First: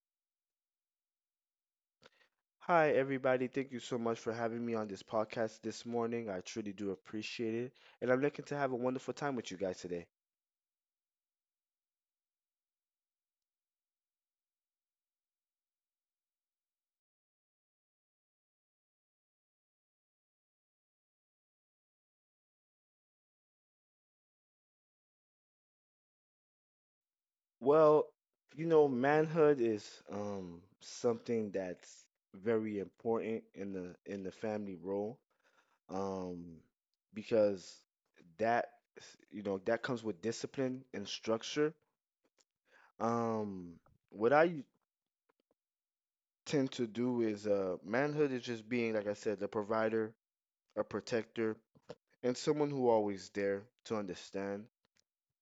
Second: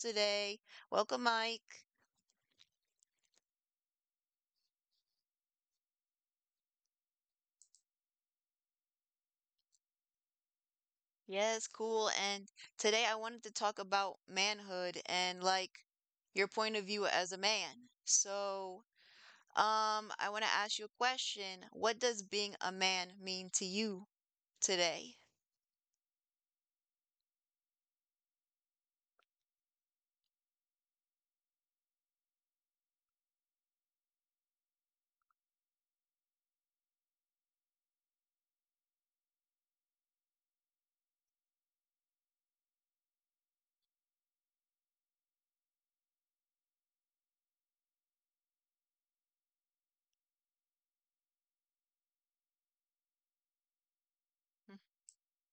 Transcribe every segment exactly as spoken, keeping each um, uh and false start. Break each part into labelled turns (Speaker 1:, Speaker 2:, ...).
Speaker 1: today. Welcome, Mike.
Speaker 2: Hi, everybody. Thank you so much for having me on this podcast this morning. I truly do appreciate it. And I'm looking to have a wonderful time with you guys today.
Speaker 1: Yes, cool. And today I wanted to talk about manhood and like your point of view as a man. So, um, I want to ask you a question. What does being a man mean to you today?
Speaker 2: Well, you know, manhood is um, something that's very important in the in the family role, um, because that, you know, that comes with discipline and structure. Um, what I tend to do is, uh, manhood is just being, like I said, the provider, a protector, and someone who always there to understand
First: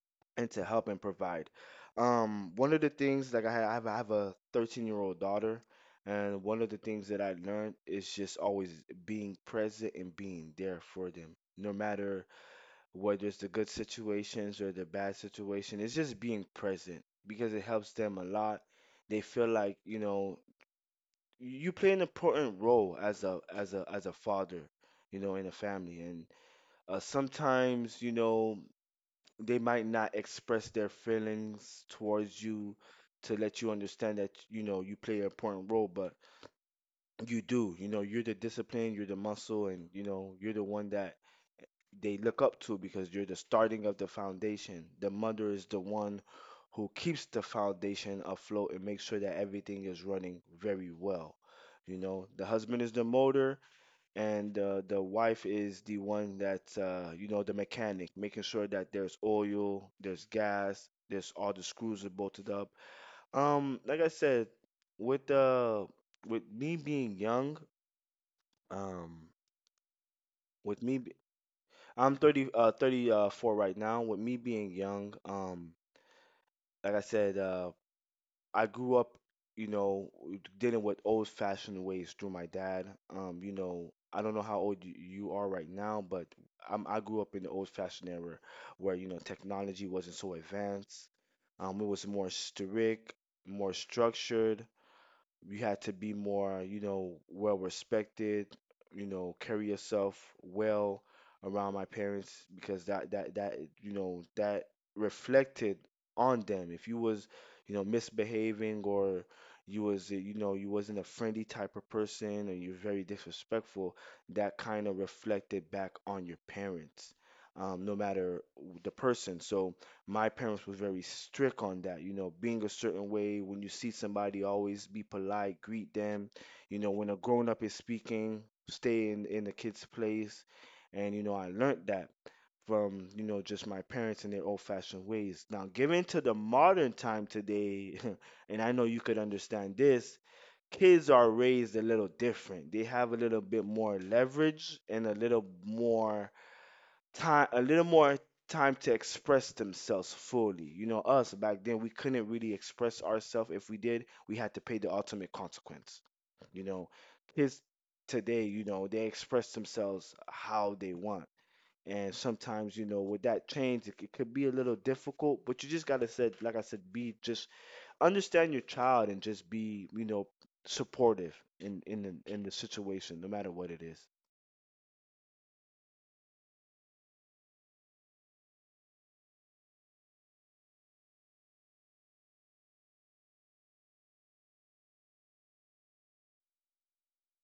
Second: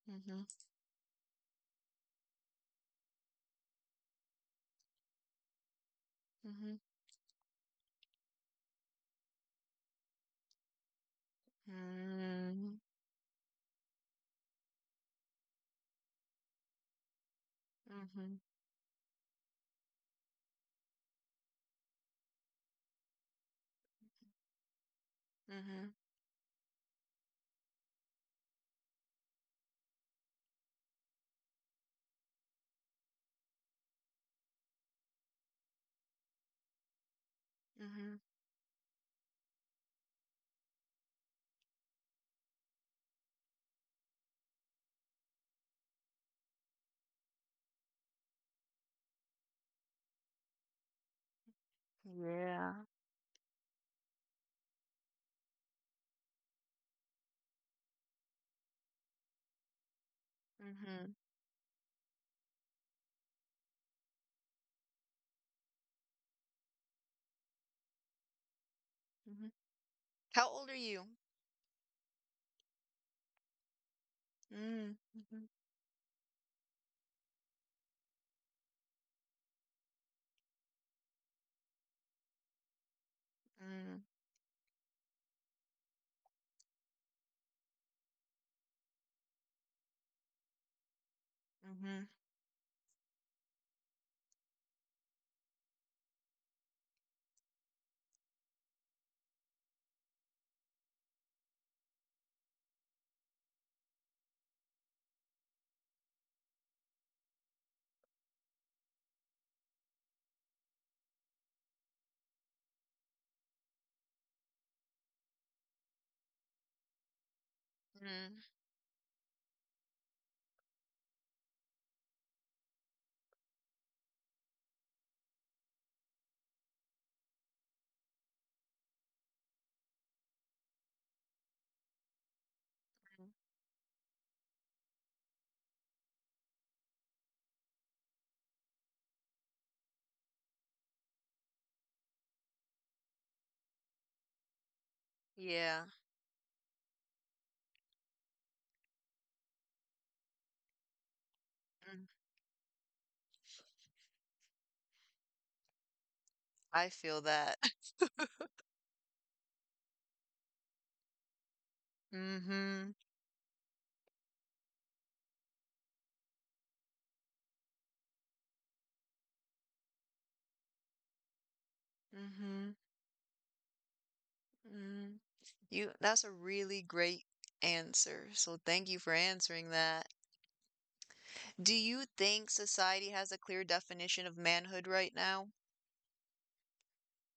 Speaker 1: Mm-hmm,
Speaker 2: and to help and provide. Um, one of the things, like I ha- I have, I have a thirteen year old daughter, and one of
Speaker 1: mm-hmm,
Speaker 2: the things that I learned is just always being present and being there for them. No matter
Speaker 1: mm-hmm,
Speaker 2: whether it's the good situations or the bad situation, it's just being present because it helps them a
Speaker 1: mm-hmm,
Speaker 2: lot. They feel like, you know, you play an important role as a as a as a father, you know, in a
Speaker 1: mm-hmm,
Speaker 2: family. And uh, sometimes, you know, they might not express their feelings towards you to let you understand that, you know, you play an important role, but you do, you know,
Speaker 1: mm-hmm.
Speaker 2: you're the discipline, you're the muscle, and, you know, you're the one that they look up to because you're the starting of the foundation. The mother is the one who keeps the foundation afloat and makes sure that everything is running very well. You know, the
Speaker 1: Yeah.
Speaker 2: husband is the motor, and uh, the wife is the one that's, uh, you know, the mechanic, making sure that there's oil, there's gas,
Speaker 1: Mm-hmm,
Speaker 2: there's all the screws are bolted up. Um, like I said, with uh, with me being young, um,
Speaker 1: mm-hmm. How old
Speaker 2: with
Speaker 1: are
Speaker 2: me, be-
Speaker 1: you?
Speaker 2: I'm thirty, uh, thirty-four right now. With me being young,
Speaker 1: Mm-hmm.
Speaker 2: um, like I said, uh, I grew up, you know, w- dealing with old-fashioned ways through my dad. Um, you know,
Speaker 1: Mm.
Speaker 2: I don't know how old y- you are right now, but I'm, I grew up in the old-fashioned era where, you know, technology wasn't so advanced. Um, it was
Speaker 1: Mhm,
Speaker 2: more strict, more structured. You had to be more, you know, well respected, you know, carry yourself well around my parents, because that that that, you know, that reflected on them. If you was, you know, misbehaving, or you was, you know, you wasn't a friendly type of person, or you're very disrespectful, that kind of reflected back on your parents, um, no matter
Speaker 1: mhm,
Speaker 2: the person. So my parents was very strict on that. You know, being a certain way, when you see somebody, always be polite, greet them. You know, when a grown up is speaking, stay in in the kid's place. And, you know, I learned that from, you
Speaker 1: mhm.
Speaker 2: know, just my parents and their old fashioned ways, now given to the modern time today. And I know you could understand this, kids are raised a little different. They have a little bit more leverage and a little
Speaker 1: Yeah,
Speaker 2: more time a little more time to express themselves fully. You know, us back then, we
Speaker 1: mm,
Speaker 2: couldn't really express ourselves. If we did, we had to pay the ultimate consequence. You know,
Speaker 1: I feel that.
Speaker 2: kids today, you know, they express themselves how they want. And sometimes, you
Speaker 1: Mhm,
Speaker 2: know, with that change, it, it could be a little difficult, but you just gotta said, like I said, be just understand your child and just be, you know, supportive in in the, in the
Speaker 1: mhm,
Speaker 2: situation, no matter what it is.
Speaker 1: mhm. You, that's a really great answer. So thank you for answering that. Do you think society has a clear definition of manhood right now?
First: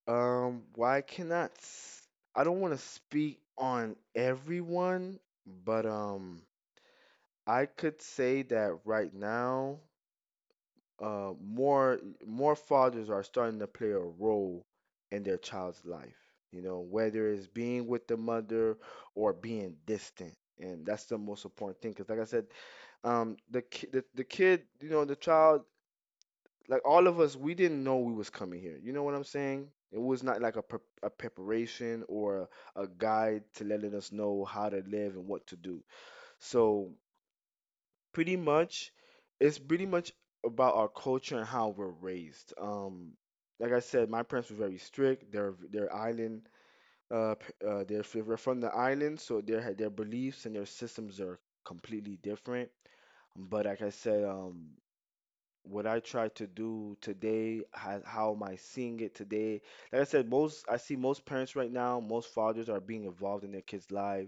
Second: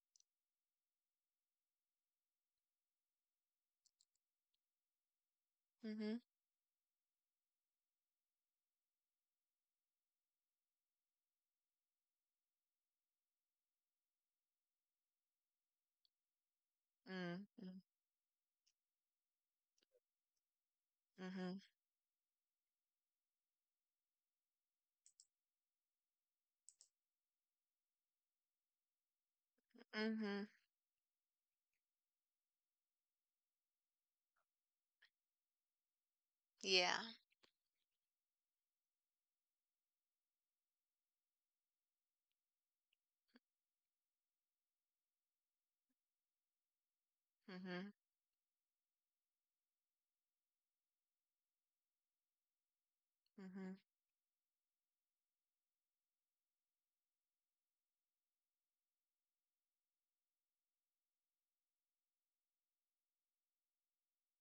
Speaker 2: Um, well, I cannot. s- I don't want to speak on everyone, but
Speaker 1: Mhm,
Speaker 2: um, I could say that right now, uh, more more fathers are starting to play a role in their child's life. You know, whether
Speaker 1: mm,
Speaker 2: it's
Speaker 1: mm,
Speaker 2: being with the mother or being distant, and that's the most
Speaker 1: mhm,
Speaker 2: important thing. Because, like I said, um, the ki- the the kid, you know, the child, like all of us, we didn't know we was coming here. You know what I'm saying? It was
Speaker 1: mhm.
Speaker 2: not like a, pre- a preparation or a, a guide to letting us know how to live and what to do. So
Speaker 1: Yeah.
Speaker 2: pretty much, it's pretty much about our culture and how we're raised. Um, like I said, my parents were very strict. They're they're island, uh, p- uh,
Speaker 1: Mhm,
Speaker 2: they're, f- they're from the island, so their their beliefs and their systems are completely different. But
Speaker 1: mhm,
Speaker 2: like I said, um, what I try to do today, how, how am I seeing it today? Like I said, most I see most parents right now, most fathers are being involved in their kids' life,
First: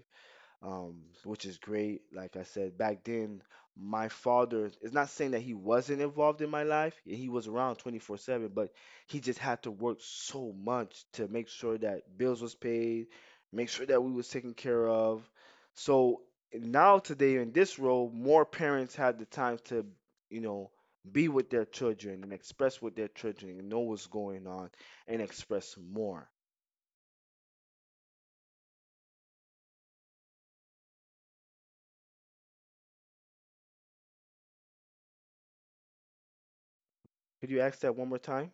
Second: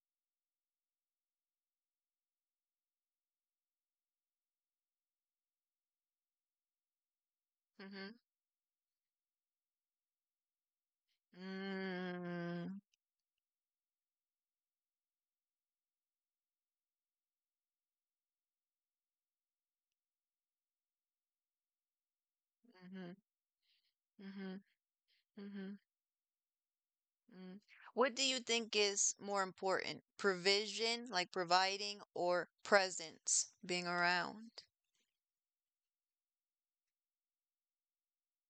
Speaker 2: um, which is great. Like I said, back then, my father, is not saying that he wasn't involved in my life, yeah, he was around
Speaker 1: mhm,
Speaker 2: twenty-four seven, but he just had to work so much to make sure that bills was
Speaker 1: mm,
Speaker 2: paid, make sure that we was taken care of. So now today in this role, more parents have the time to, you know, be with their children and express with their
Speaker 1: mhm,
Speaker 2: children and know what's going
Speaker 1: mhm,
Speaker 2: on and express
Speaker 1: mhm.
Speaker 2: more.
Speaker 1: Mm. What do you think is more important? Provision, like providing, or presence, being around?
Speaker 2: Could you ask that one more time?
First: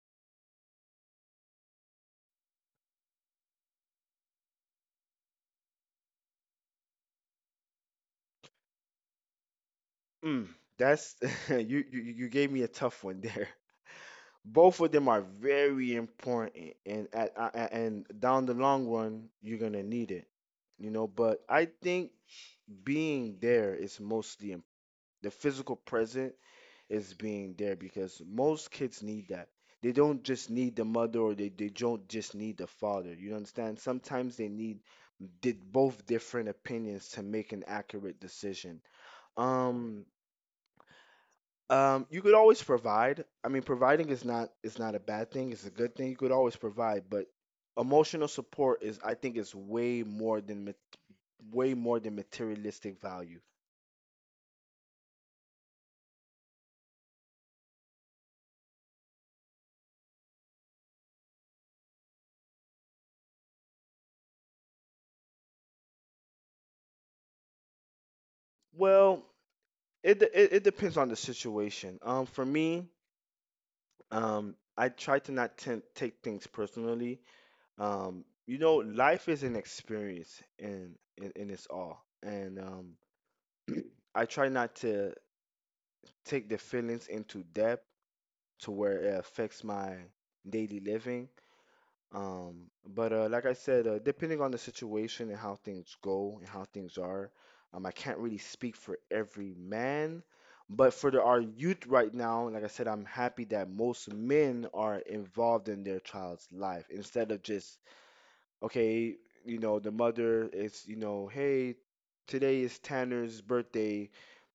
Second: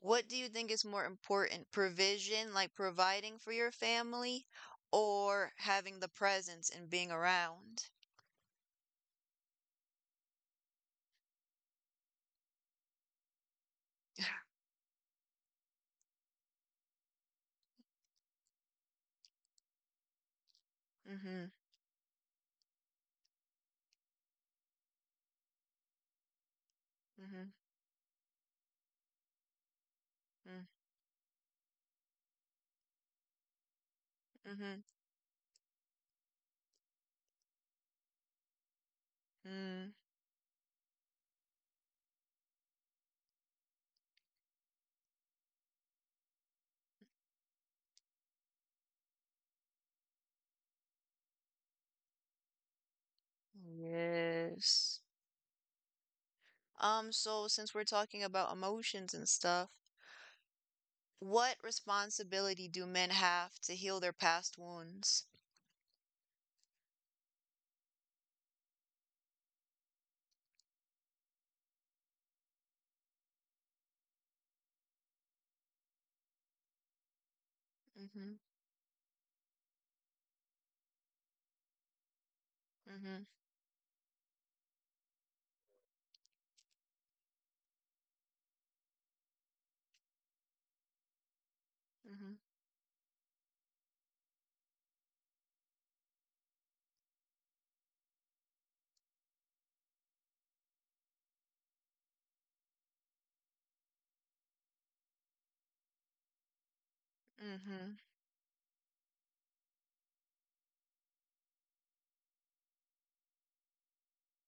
Speaker 1: What do you think is more important? Provision, like providing for your family, or having the presence and being around?
Speaker 2: Mm, that's you, you you gave me a tough one there. Both of them are very important, and at, a- a- and down the long run, you're gonna need it, you know.
Speaker 1: Mm-hmm.
Speaker 2: But I think being there is mostly im- the physical present is
Speaker 1: Mm-hmm.
Speaker 2: being there because most kids need that. They don't just
Speaker 1: Mm,
Speaker 2: need the mother, or they, they don't just need the father. You understand? Sometimes they
Speaker 1: mm-hmm.
Speaker 2: need did both different opinions to make an accurate decision.
Speaker 1: Mm.
Speaker 2: Um um, you could always provide. I mean, providing is not is not a bad thing. It's a good thing. You could always provide, but emotional support is, I think, is way more than ma- way more than materialistic value.
Speaker 1: Yes. Um, so since we're talking about emotions and stuff, what responsibility do men have to heal their past wounds?
Speaker 2: Well, it de- it, it depends on the situation. Um, for me, um, I try to not t- take things personally. Um,
Speaker 1: Mm-hmm.
Speaker 2: you know, life is an experience in in, in its all, and um,
Speaker 1: Mm-hmm.
Speaker 2: I try not to take the feelings into depth to where it affects my daily living.
Speaker 1: Mhm,
Speaker 2: Um, but uh, like I said, uh, depending on the situation and how things go and how things are, um, I can't really speak for every man. But for the, our youth right now, like I said, I'm happy that most men are involved in their child's life instead of just,
Speaker 1: mhm,
Speaker 2: okay, you know, the mother is, you know, hey, today is Tanner's birthday.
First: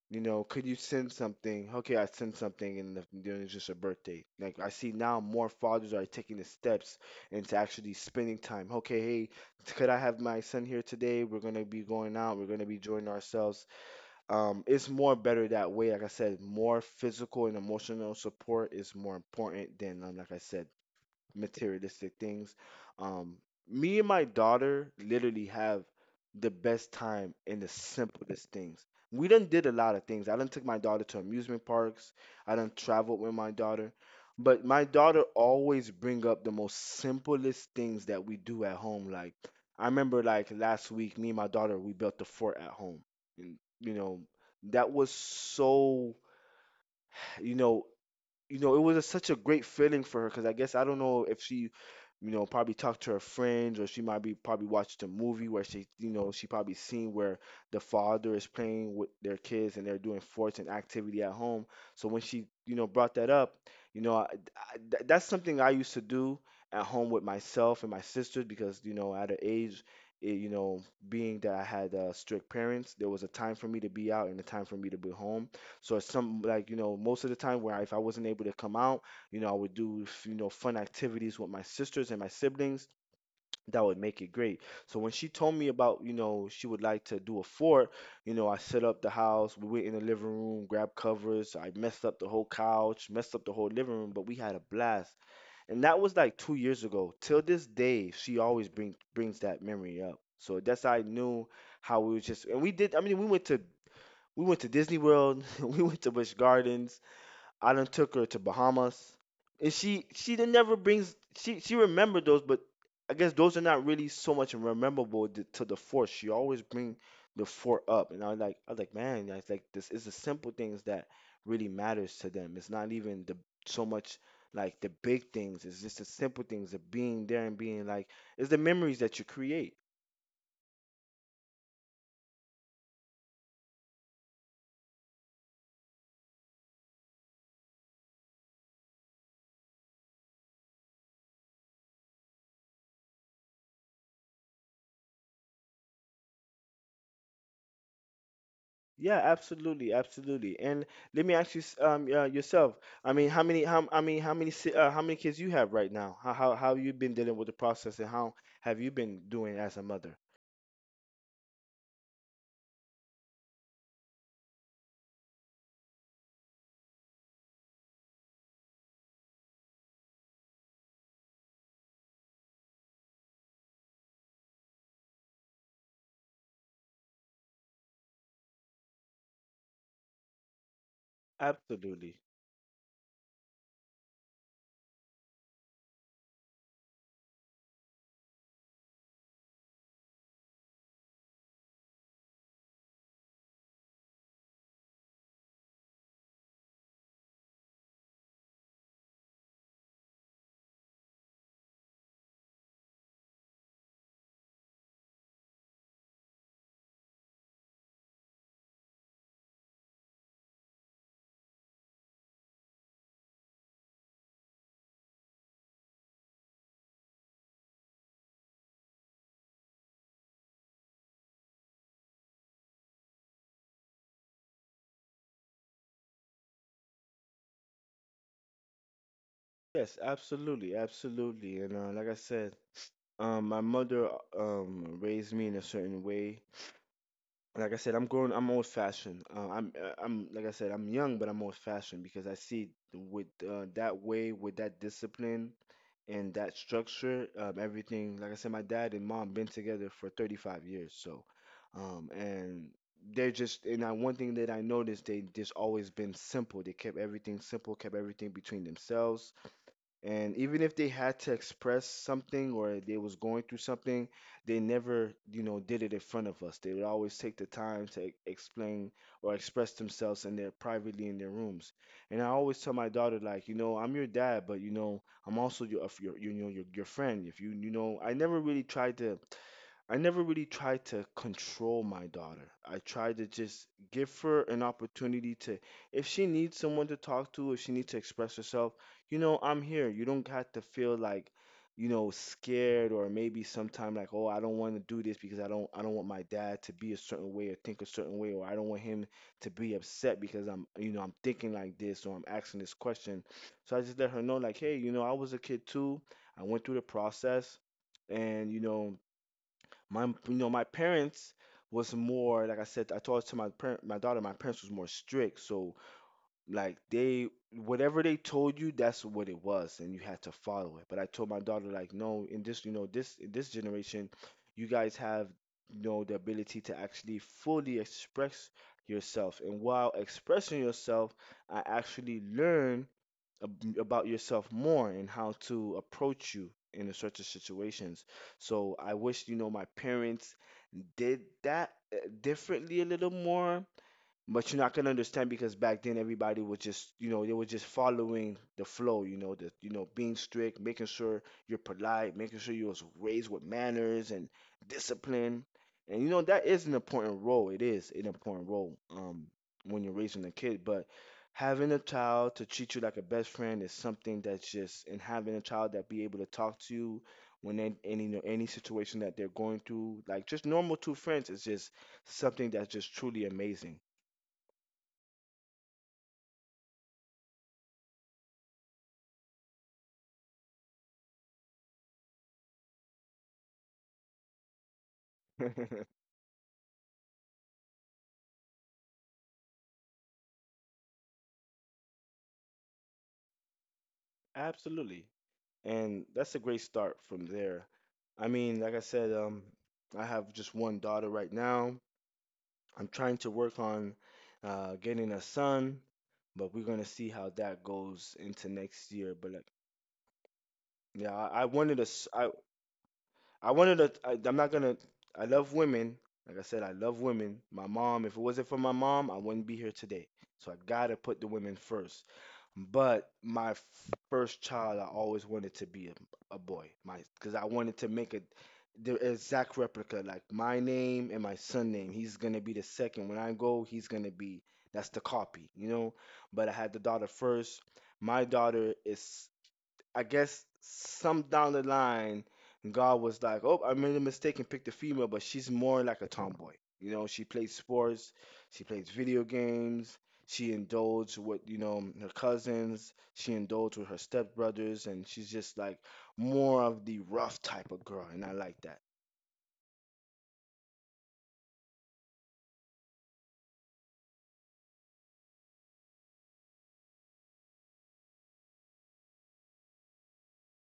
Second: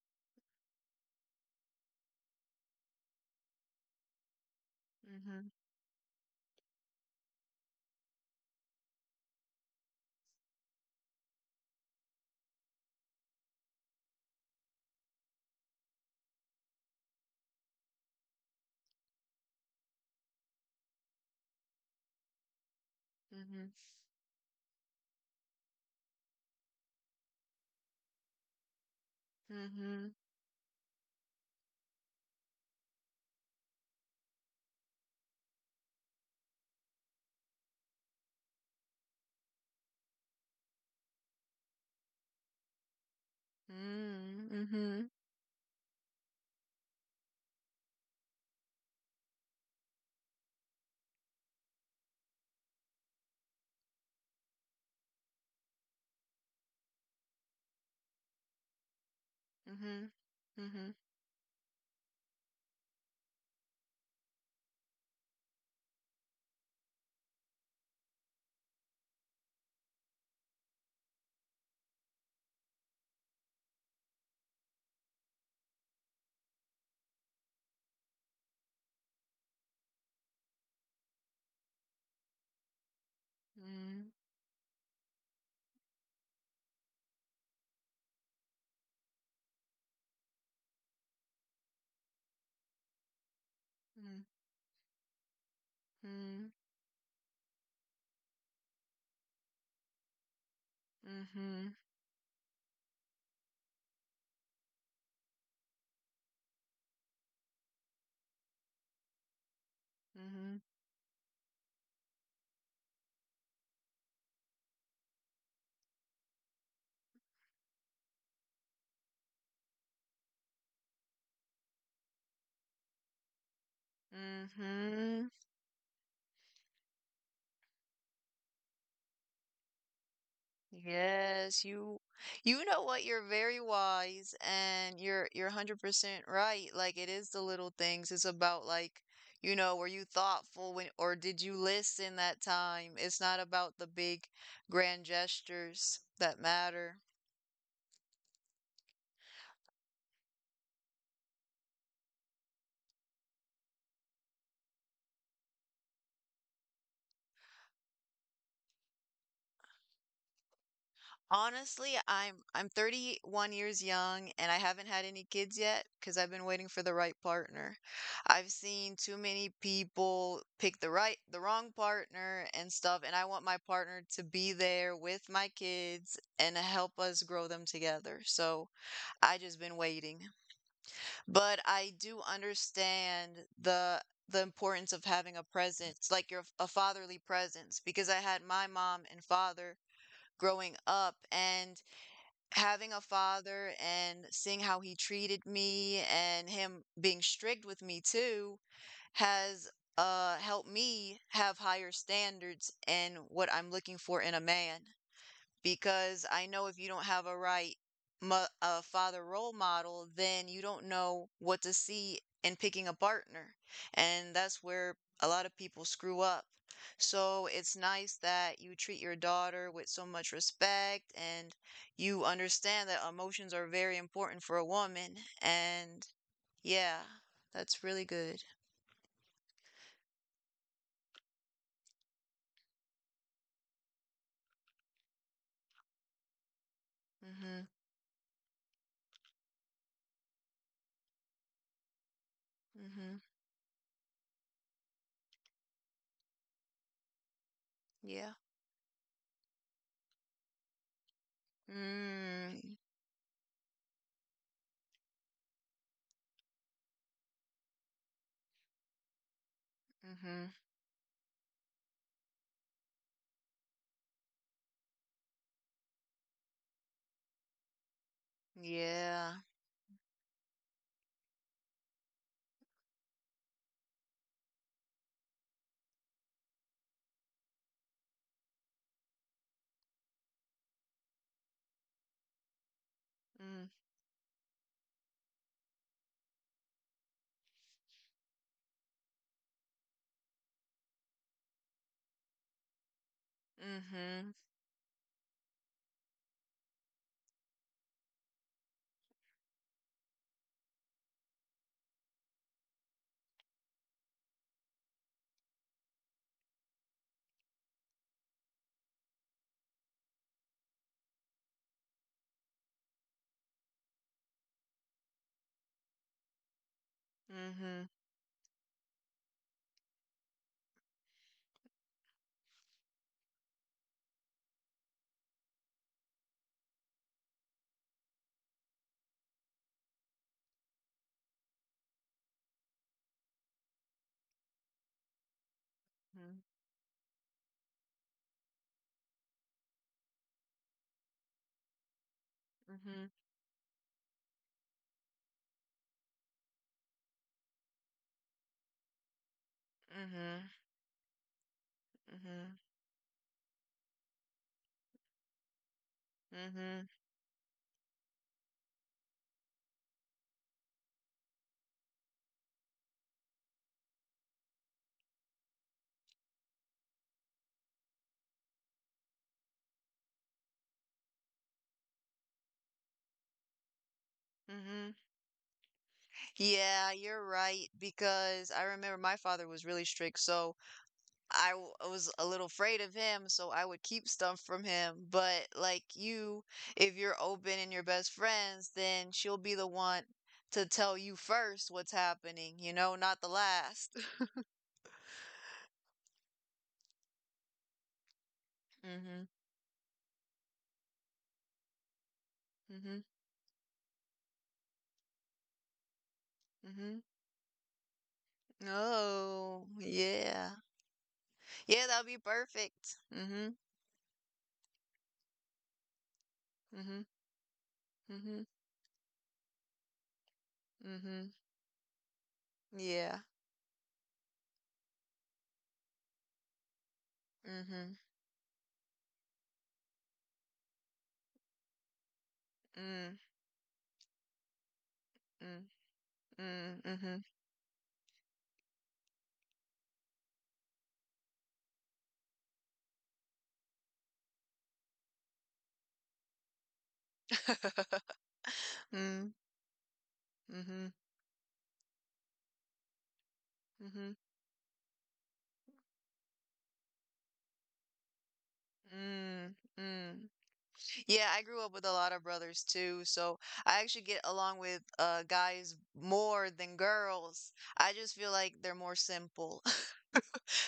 Speaker 2: You know, could you send something? Okay, I send something, and the- then it's just a birthday. Like I see now, more
Speaker 1: mhm,
Speaker 2: fathers are taking the steps into actually spending time. Okay, hey, could I have my son here today? We're gonna be going out. We're gonna be enjoying ourselves. Um, it's more better that way. Like I said, more physical and emotional support is more important than, um, like I said, materialistic things. Um,
Speaker 1: mhm,
Speaker 2: Me and my daughter literally have the best time in the simplest things. We done did a lot of
Speaker 1: mhm,
Speaker 2: things. I done took my daughter to amusement parks. I done traveled with my daughter. But my daughter always bring up the most simplest things that we do at home. Like I remember like last week, me and my daughter, we built a fort at home. And you know,
Speaker 1: mhm,
Speaker 2: that was
Speaker 1: mhm,
Speaker 2: so, you know, you know, it was a, such a great feeling for her because I guess I don't know if she, you know, probably talked to her friends, or she might be probably watched a movie where she, you know, she probably seen where the father is playing with their kids and they're
Speaker 1: mhm,
Speaker 2: doing sports and
Speaker 1: mhm,
Speaker 2: activity at home. So when she, you know, brought that up, you know, I, I, th- that's something I used to do at home with myself and my sisters because, you know, at an age, eh, you know, being that I had uh, strict parents, there was a time for me to be out and a time for me to be home. So it's some, like, you know, most of the time, where if I wasn't able to come out, you know, I would do, you know, fun activities with my sisters and my siblings. That would
Speaker 1: mhm,
Speaker 2: make it great. So when she told me about, you know, she would like to do a fort, you know, I set up the house. We went in the living room, grabbed covers. I messed up the whole couch, messed up the whole living room, but we had a blast. And that was like two
Speaker 1: mhm,
Speaker 2: years ago. Till this day, she always bring brings that memory up. So that's how I knew
Speaker 1: mhm,
Speaker 2: how we was just and we did. I mean, we went to we went to Disney World. We went to Busch Gardens. I done took her to Bahamas, and she she done
Speaker 1: mhm,
Speaker 2: never brings she she remembered those, but I guess those are not really so much memorable to, to the fort. She always bring the fort up, and I was like I was like man, that's like this is the simple things that really matters to them. It's not even the so much like the big
Speaker 1: mhm.
Speaker 2: things. It's just the simple things of being there and being like it's the memories that you create.
Speaker 1: Yes, you you know what? You're very wise and you're you're one hundred percent right. Like it is the little things. It's about like, you know, were you thoughtful when or did you listen that time? It's not about the big grand gestures that matter.
Speaker 2: Yeah, absolutely, absolutely. And let me ask you, s- um, uh, yourself. I mean, how many, how, I mean, how many, si- uh, how many kids you have right now? How, how, how you been dealing with the process, and how have you been doing as a mother?
Speaker 1: Honestly, I'm I'm thirty-one years young and I haven't had any kids yet because I've been waiting for the right partner. I've seen too many people pick the right the wrong partner and stuff, and I want my partner to be there with my kids and help us grow them together. So I just been waiting. But I do
Speaker 2: Absolutely.
Speaker 1: understand the the importance of having a presence, like your a fatherly presence, because I had my mom and father growing up and having a father and seeing how he treated me and him being strict with me too has uh helped me have higher standards in what I'm looking for in a man because I know if you don't have a right mo- a father role model, then you don't know what to see in picking a partner. And that's where a lot of people screw up. So it's nice that you treat your daughter with so much respect and you understand that emotions are very important for a woman. And yeah, that's really good.
Speaker 2: Yes, absolutely, absolutely. And uh, like I said, um, my mother um raised me in a certain way.
Speaker 1: Mm-hmm.
Speaker 2: Like I said, I'm grown. I'm old fashioned. Uh, I'm, uh, I'm like I said, I'm young, but I'm old fashioned because I see
Speaker 1: Mm-hmm.
Speaker 2: with uh, that way, with that discipline, and that structure, um, everything, like I
Speaker 1: Yeah.
Speaker 2: said, my dad and mom been together for thirty-five years. So, um, and
Speaker 1: Mm,
Speaker 2: they're just, and I, one thing that I noticed, they just always been simple. They kept everything simple, kept everything between themselves, and
Speaker 1: mm-hmm.
Speaker 2: even if they had to express something or they was going through something, they never, you know, did it in front of us. They would always take the time to e- explain or
Speaker 1: Yeah.
Speaker 2: express themselves in their privately in their rooms. And I always tell my daughter, like, you know, I'm your dad, but you know, I'm also your of your you know, your, your friend. If you you know I never really tried to I never really tried to control my daughter. I tried to just
Speaker 1: Mm,
Speaker 2: give her an opportunity to, if she needs someone to talk to, if she needs to express herself, you know, I'm here. You don't have to feel like, you know, scared, or maybe sometime like, oh,
Speaker 1: mm-hmm.
Speaker 2: I don't want to do this because I don't, I don't want my dad to be a certain way or think a certain way, or I don't want him to be upset because I'm, you know, I'm thinking like this or I'm asking this question. So I just let her know, like, hey, you know, I was a kid too. I went through the process, and you know, my, you know, my parents was more, like I said. I told to my parent, my daughter, my parents was more strict. So like they,
Speaker 1: Mhm,
Speaker 2: whatever they told you, that's what it was, and you had to follow it. But I told my daughter like, no, in this, you know, this in this generation, you guys have, you know, the ability to actually fully express yourself, and while expressing yourself, I actually learned ab- about yourself more and how to approach
Speaker 1: mhm,
Speaker 2: you in a certain situations. So I wish, you know, my parents did that uh, differently a little
Speaker 1: mhm,
Speaker 2: more. But you're not gonna understand because back then everybody was just, you know, they were just following the flow, you know, the you know being
Speaker 1: mhm,
Speaker 2: strict, making sure you're polite, making sure
Speaker 1: mhm,
Speaker 2: you was raised with manners and discipline. And you know, that is an
Speaker 1: mhm,
Speaker 2: important role. It is an important role um when you're raising a kid, but having a child to treat you like a best friend is something that's just, and having a child that be able to talk to you when in any, you know, any situation that they're going through like just normal two friends, is just something that's just truly amazing.
Speaker 1: mhm. Yeah, you're right because I remember my father was really strict, so I w- I was a little afraid of him, so I would keep stuff from him. But like you, if you're open and you're best friends, then she'll be the one to tell you first what's happening, you know, not the last.
Speaker 2: Absolutely. And that's a great start from there. I mean, like I said,
Speaker 1: Mhm,
Speaker 2: um, I have just one daughter right now. I'm
Speaker 1: mhm,
Speaker 2: trying to work on uh, getting a son, but we're gonna
Speaker 1: mhm.
Speaker 2: see how that goes into next year. But like,
Speaker 1: Oh, yeah.
Speaker 2: yeah, I, I wanted to.
Speaker 1: Yeah, that'll
Speaker 2: s-
Speaker 1: be
Speaker 2: I
Speaker 1: perfect.
Speaker 2: I
Speaker 1: Mhm,
Speaker 2: wanted to. I, I'm not gonna. I love women. Like I said, I
Speaker 1: mhm,
Speaker 2: love women. My mom. If it
Speaker 1: mhm.
Speaker 2: wasn't for my mom, I wouldn't be here today. So I gotta put
Speaker 1: Mhm.
Speaker 2: the women first. But
Speaker 1: Yeah.
Speaker 2: my first child, I always wanted to be a, a boy. My, because I wanted to
Speaker 1: Mhm.
Speaker 2: make it the exact replica, like my name and my son name. He's gonna be the second.
Speaker 1: Mm.
Speaker 2: When I go, he's gonna be, that's the copy,
Speaker 1: Mm.
Speaker 2: you know. But I had
Speaker 1: Mm.
Speaker 2: the daughter
Speaker 1: Mhm.
Speaker 2: first. My daughter is, I guess some down the line, God was like, "Oh, I made a mistake and picked a female, but she's more like a tomboy. You know, she plays sports, she plays video
Speaker 1: Mm.
Speaker 2: games, she
Speaker 1: Mhm.
Speaker 2: indulges with you know her cousins, she indulges with her
Speaker 1: Mhm.
Speaker 2: stepbrothers, and she's just like more of the rough type of girl, and I like that."
Speaker 1: Mm. Mm. Yeah, I grew up with a lot of brothers too, so I actually get along with uh guys more than girls. I just feel like they're more simple.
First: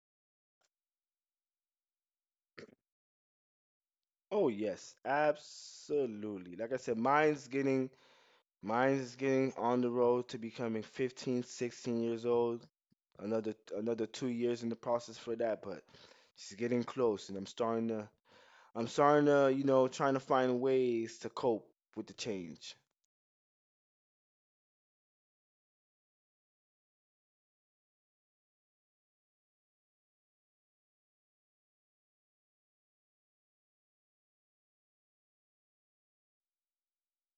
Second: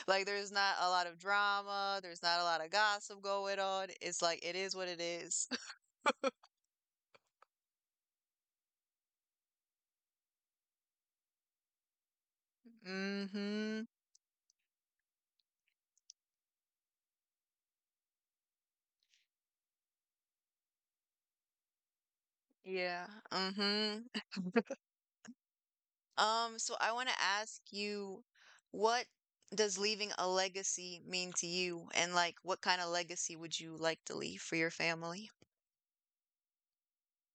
Speaker 1: Like there's not a lot of drama, there's not a lot of gossip going on. It's like
Speaker 2: Oh
Speaker 1: it is what
Speaker 2: yes,
Speaker 1: it is.
Speaker 2: absolutely. Like I said, mine's getting mine's getting on the road to becoming fifteen, sixteen years old. another
Speaker 1: Mhm.
Speaker 2: another two years in the process for that, but she's getting close, and I'm starting to I'm starting to, you know, trying to find ways to cope with the change.
Speaker 1: Yeah. Mhm. Um, so I want to ask you, what does leaving a legacy mean to you? And like, what kind of legacy would you like to leave for your family?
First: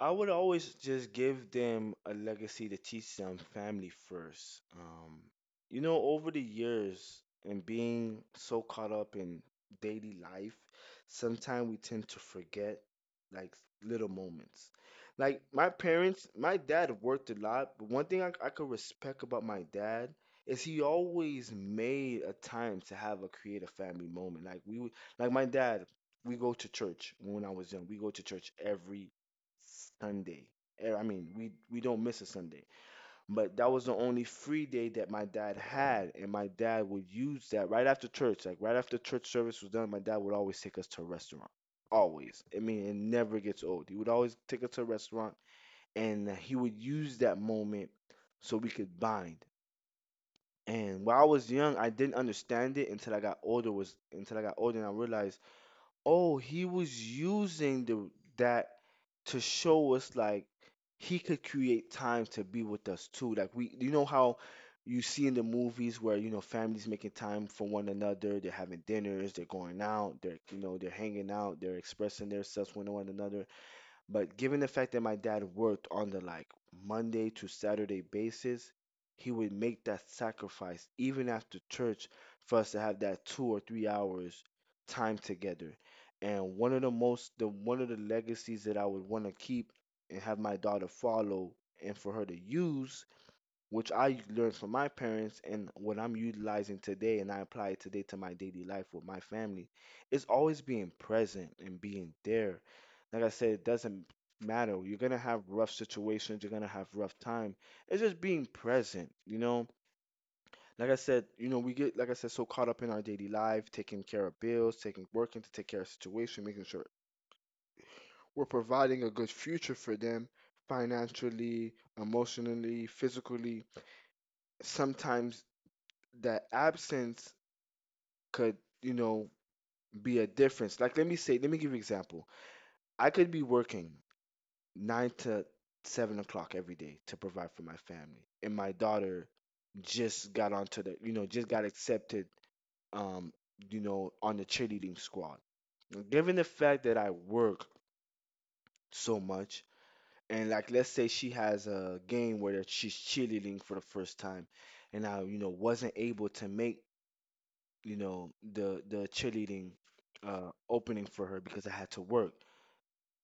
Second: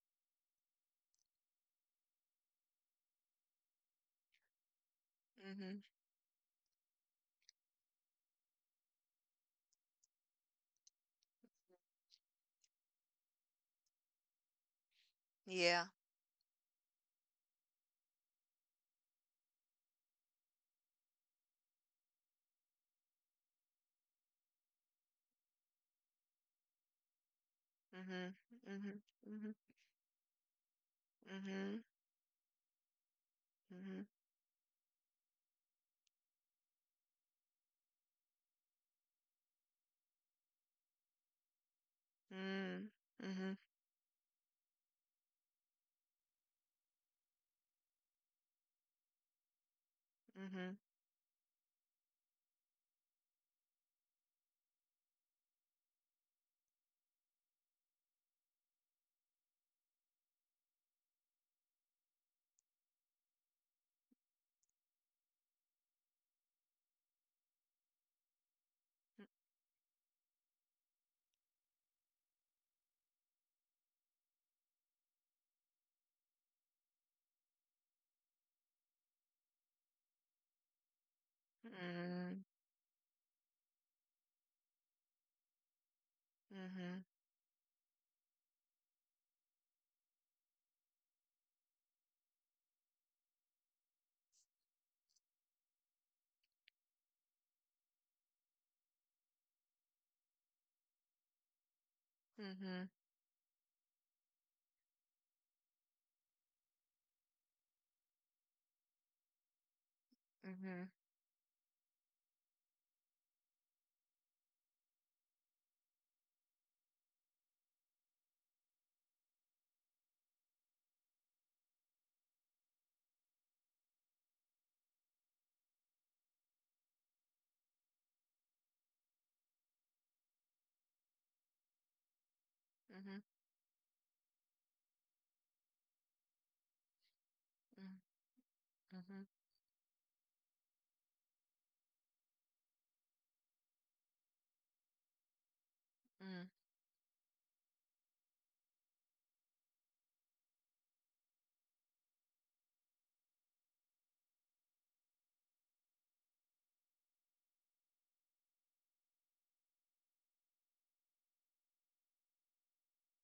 Speaker 2: I would always just give them a legacy to teach them family first. Um,
Speaker 1: Mm-hmm.
Speaker 2: you know, over the years and being so caught up in daily life, sometimes we tend to forget like little moments. Like my
Speaker 1: Yeah.
Speaker 2: parents, my dad worked a lot, but one thing I, I could respect about my dad is he always made a time to have a creative family moment. Like we would, like my dad, we go to church when I was young. We go
Speaker 1: Mm-hmm.
Speaker 2: to church
Speaker 1: Mm-hmm.
Speaker 2: every
Speaker 1: Mm-hmm.
Speaker 2: Sunday. Eh, I mean, we we don't miss a Sunday, but that
Speaker 1: Mm-hmm.
Speaker 2: was the
Speaker 1: Mm-hmm.
Speaker 2: only free day that my dad had, and my dad would use that right after church. Like right after church service was done, my dad would always take us to a restaurant. Always. I mean, it never
Speaker 1: Mm-hmm.
Speaker 2: gets old. He would always take us to a restaurant, and he would use that moment so we could bind.
Speaker 1: Mm-hmm. Mm-hmm.
Speaker 2: And while I was young, I didn't understand it until I got older. Was until I got older and I realized, oh, he was using the, that, to show us like he could create times to be with us too. Like we, you know how you see in the movies where you know families making time for one another, they're having dinners, they're going out, they're you know they're hanging out, they're expressing themselves with one another. But given the fact that my dad worked on the like Monday to Saturday basis, he would make that sacrifice even after church
Speaker 1: Mm-hmm.
Speaker 2: for us to have that two or three hours time together. And one of the most the one of the legacies that I would want to keep and have my daughter follow and for her to use, which I learned from my parents and what I'm utilizing today and I apply it today to my daily life with my family, is always being present and being there.
Speaker 1: Mm-hmm. Mm-hmm.
Speaker 2: Like I said, it doesn't matter. You're gonna have rough situations, you're gonna have rough time. It's just being present, you know?
Speaker 1: Mm-hmm.
Speaker 2: Like I said, you know, we get like I said, so caught up in our daily life, taking care of bills, taking working to take care of situation, making sure we're providing a good future for them financially, emotionally, physically, sometimes that absence could, you know, be a difference. Like, let me say, let me give you an example. I
Speaker 1: Mm-hmm.
Speaker 2: could be working nine to seven o'clock every day to provide for my family, and my daughter just got onto the, you know, just got accepted, um, you know, on the cheerleading squad. Given the fact that I work so much, and like, let's say she has a game where she's cheerleading for the first time, and I, you know, wasn't able to make you know the the cheerleading uh opening for her because I had to work.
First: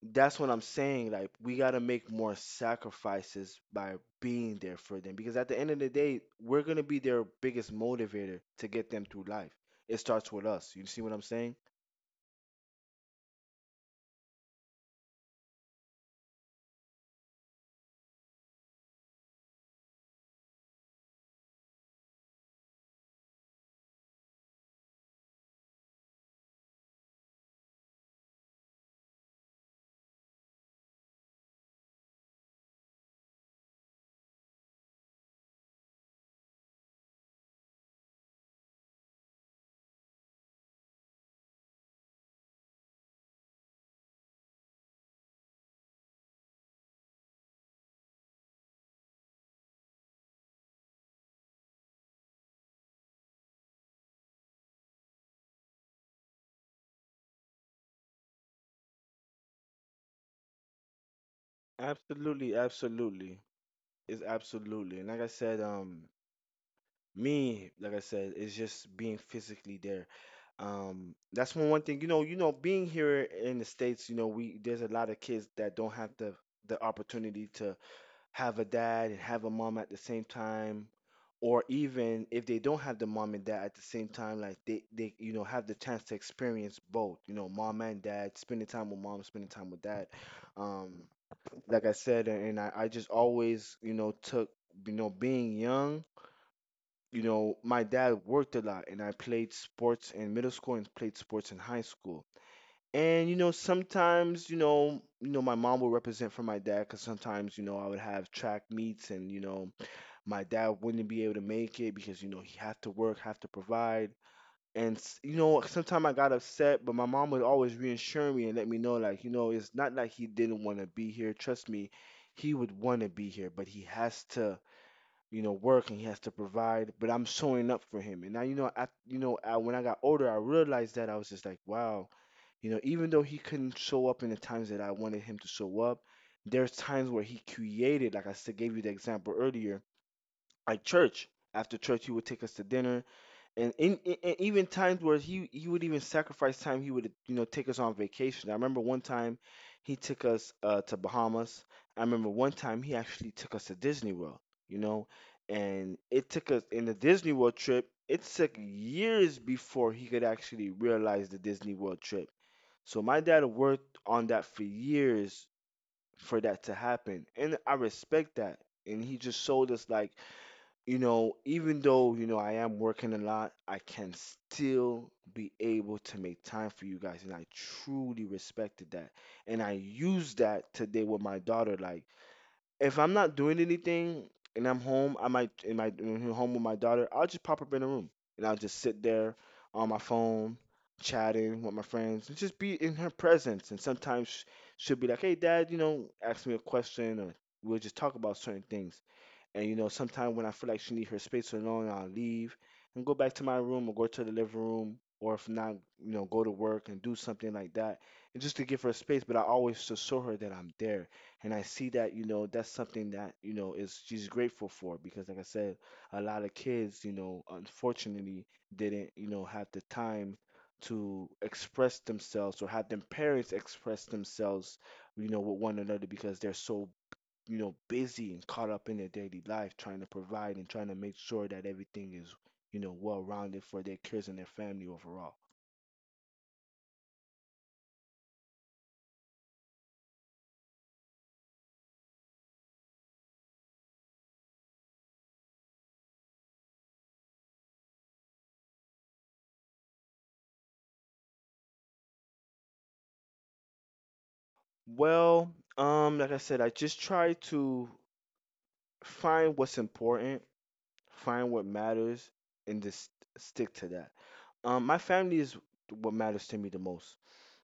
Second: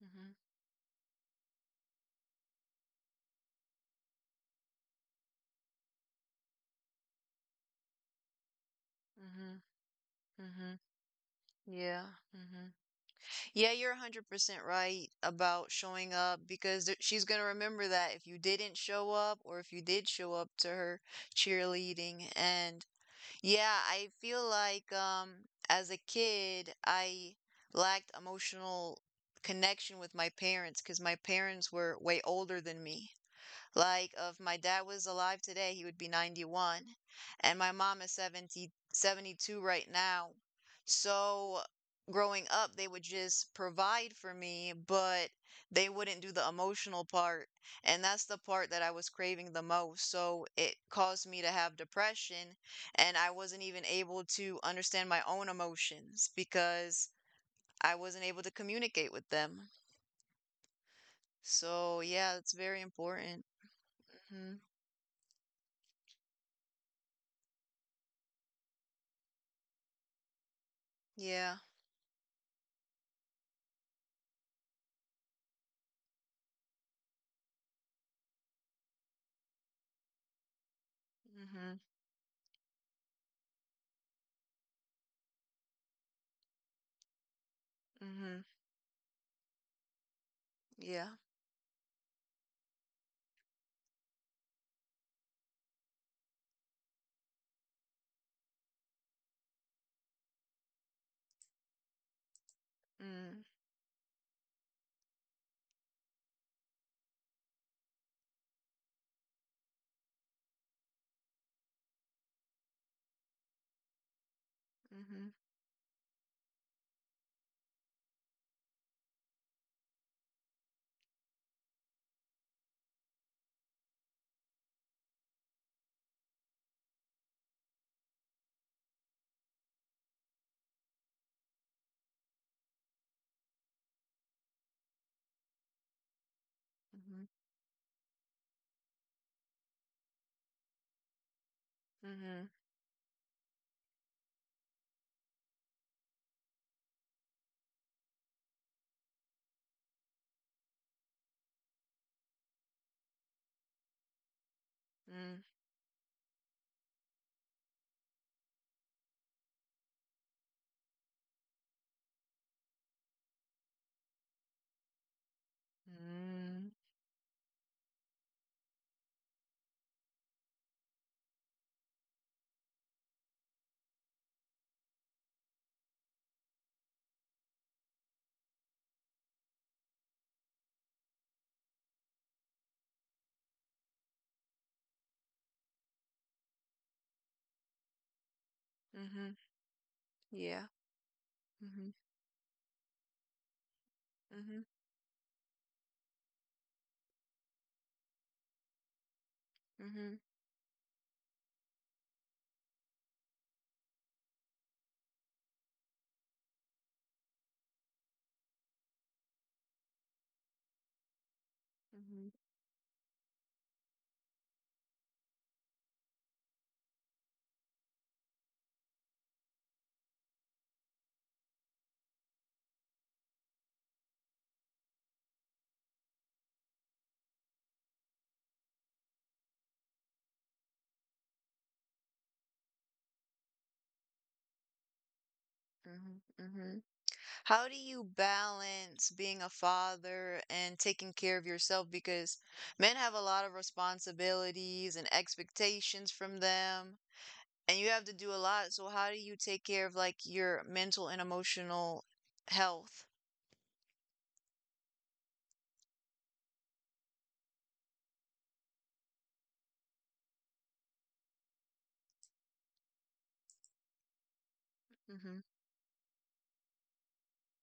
Speaker 2: That's what I'm saying. Like we gotta make more sacrifices by being there for them because at the end of the day, we're gonna be their biggest motivator to get them through life.
Speaker 1: Mm-hmm.
Speaker 2: It starts with
Speaker 1: Mm-hmm. Mm-hmm.
Speaker 2: us. You see what I'm saying?
Speaker 1: Yeah. Mm-hmm. Yeah, you're one hundred percent right about showing up because th she's going to remember that if you didn't show up or if you did show up to her cheerleading. And yeah, I feel like um as a kid, I lacked emotional connection with my parents because my parents were way older than me. Like, if my dad was alive today, he would be ninety-one, and my mom is seventy seventy two right now. So, growing up, they would just provide for me, but they wouldn't do the emotional part. And that's the part that I was craving the most. So, it caused me to have depression, and I wasn't even able to understand my own emotions because I wasn't able to communicate with them. So, yeah, it's
Speaker 2: Absolutely,
Speaker 1: very
Speaker 2: absolutely.
Speaker 1: important.
Speaker 2: It's
Speaker 1: Hmm.
Speaker 2: absolutely. And like I said, um, me, like I said, it's just being physically there. Um, that's
Speaker 1: Yeah.
Speaker 2: one one thing. You know, you know, being here in the States, you know, we there's a lot of kids that don't have the the opportunity to have a dad and have a mom at the same time, or
Speaker 1: Hmm.
Speaker 2: even if they don't have the mom and dad at the same time, like they they you know have the chance to experience both. You know, mom and dad,
Speaker 1: Mhm.
Speaker 2: spending time with mom, spending time with dad. Um,
Speaker 1: Yeah.
Speaker 2: like I said, and I, I just always you know took you know being young you know, my dad worked a lot and I played sports in middle school and played sports in high school. And you
Speaker 1: Mm.
Speaker 2: know, sometimes, you know, you know, my mom would represent for my dad because sometimes, you know, I would have track meets and, you know, my dad wouldn't be able to make it because, you know, he have to work, have to provide. And s-
Speaker 1: Mhm.
Speaker 2: you know, sometimes I got upset, but my mom would always reassure me and let me know, like, you know, it's not like he didn't want to be here. Trust me, he would want to be here, but he has to you know, work and he has to provide, but I'm showing up for him. And now, you know, I, you know, I, when I got older, I realized that I was just like, wow, you know, even though he couldn't show up in the times that I wanted him to show up, there's times where
Speaker 1: Mhm.
Speaker 2: he created, like I said, gave you the example earlier, like church. After church, he would take
Speaker 1: Mhm.
Speaker 2: us to dinner and in, in, and even times where he he would even sacrifice time he would you know take us on vacation. I remember one time he took us uh to Bahamas. I remember one time he actually took us to Disney World, you know.
Speaker 1: Mm.
Speaker 2: And it took us in the Disney World trip, it took years before he could actually realize the Disney World trip, so my dad worked on that for years for that
Speaker 1: Mm.
Speaker 2: to happen, and I respect that. And he just showed us like, you know, even though, you know, I am working a lot, I can still be able to make time for you guys. And I truly respected that. And I used that today with my daughter. Like, if I'm not doing anything and I'm home, I might, in my in home with my daughter, I'll just pop up in the room and I'll just sit there
Speaker 1: Mhm.
Speaker 2: on my phone,
Speaker 1: Yeah.
Speaker 2: chatting with my
Speaker 1: Mhm.
Speaker 2: friends and just be in her presence. And sometimes
Speaker 1: Mhm.
Speaker 2: she'll be like, hey, dad, you know, ask me a question, or we'll just talk about certain things, and you know,
Speaker 1: Mhm.
Speaker 2: sometimes when I feel like she need her space alone, I'll leave and go back to my room or go to the living room, or if not, you know, go to work and do something like that, and just to give her space. But I always just show her that I'm there, and I see that you
Speaker 1: Mhm.
Speaker 2: know that's something that you know is she's grateful for because, like I said, a lot of kids, you know, unfortunately didn't you know have the time to express themselves or have their parents express themselves you know, with one another because they're so you know, busy and caught up in their daily life, trying to provide and trying to make sure that everything is, you know, well rounded for their kids and their family overall.
Speaker 1: Mhm. Mhm. How do you balance being a father and taking care of yourself? Because men have a lot of responsibilities and expectations from them, and you have to do a lot. So how do you take care of like your mental and emotional health?
Speaker 2: Well, um, like I said, I just try to find what's important, find what matters, and just stick to that. Um, my family
Speaker 1: Mhm.
Speaker 2: is what matters to me the most.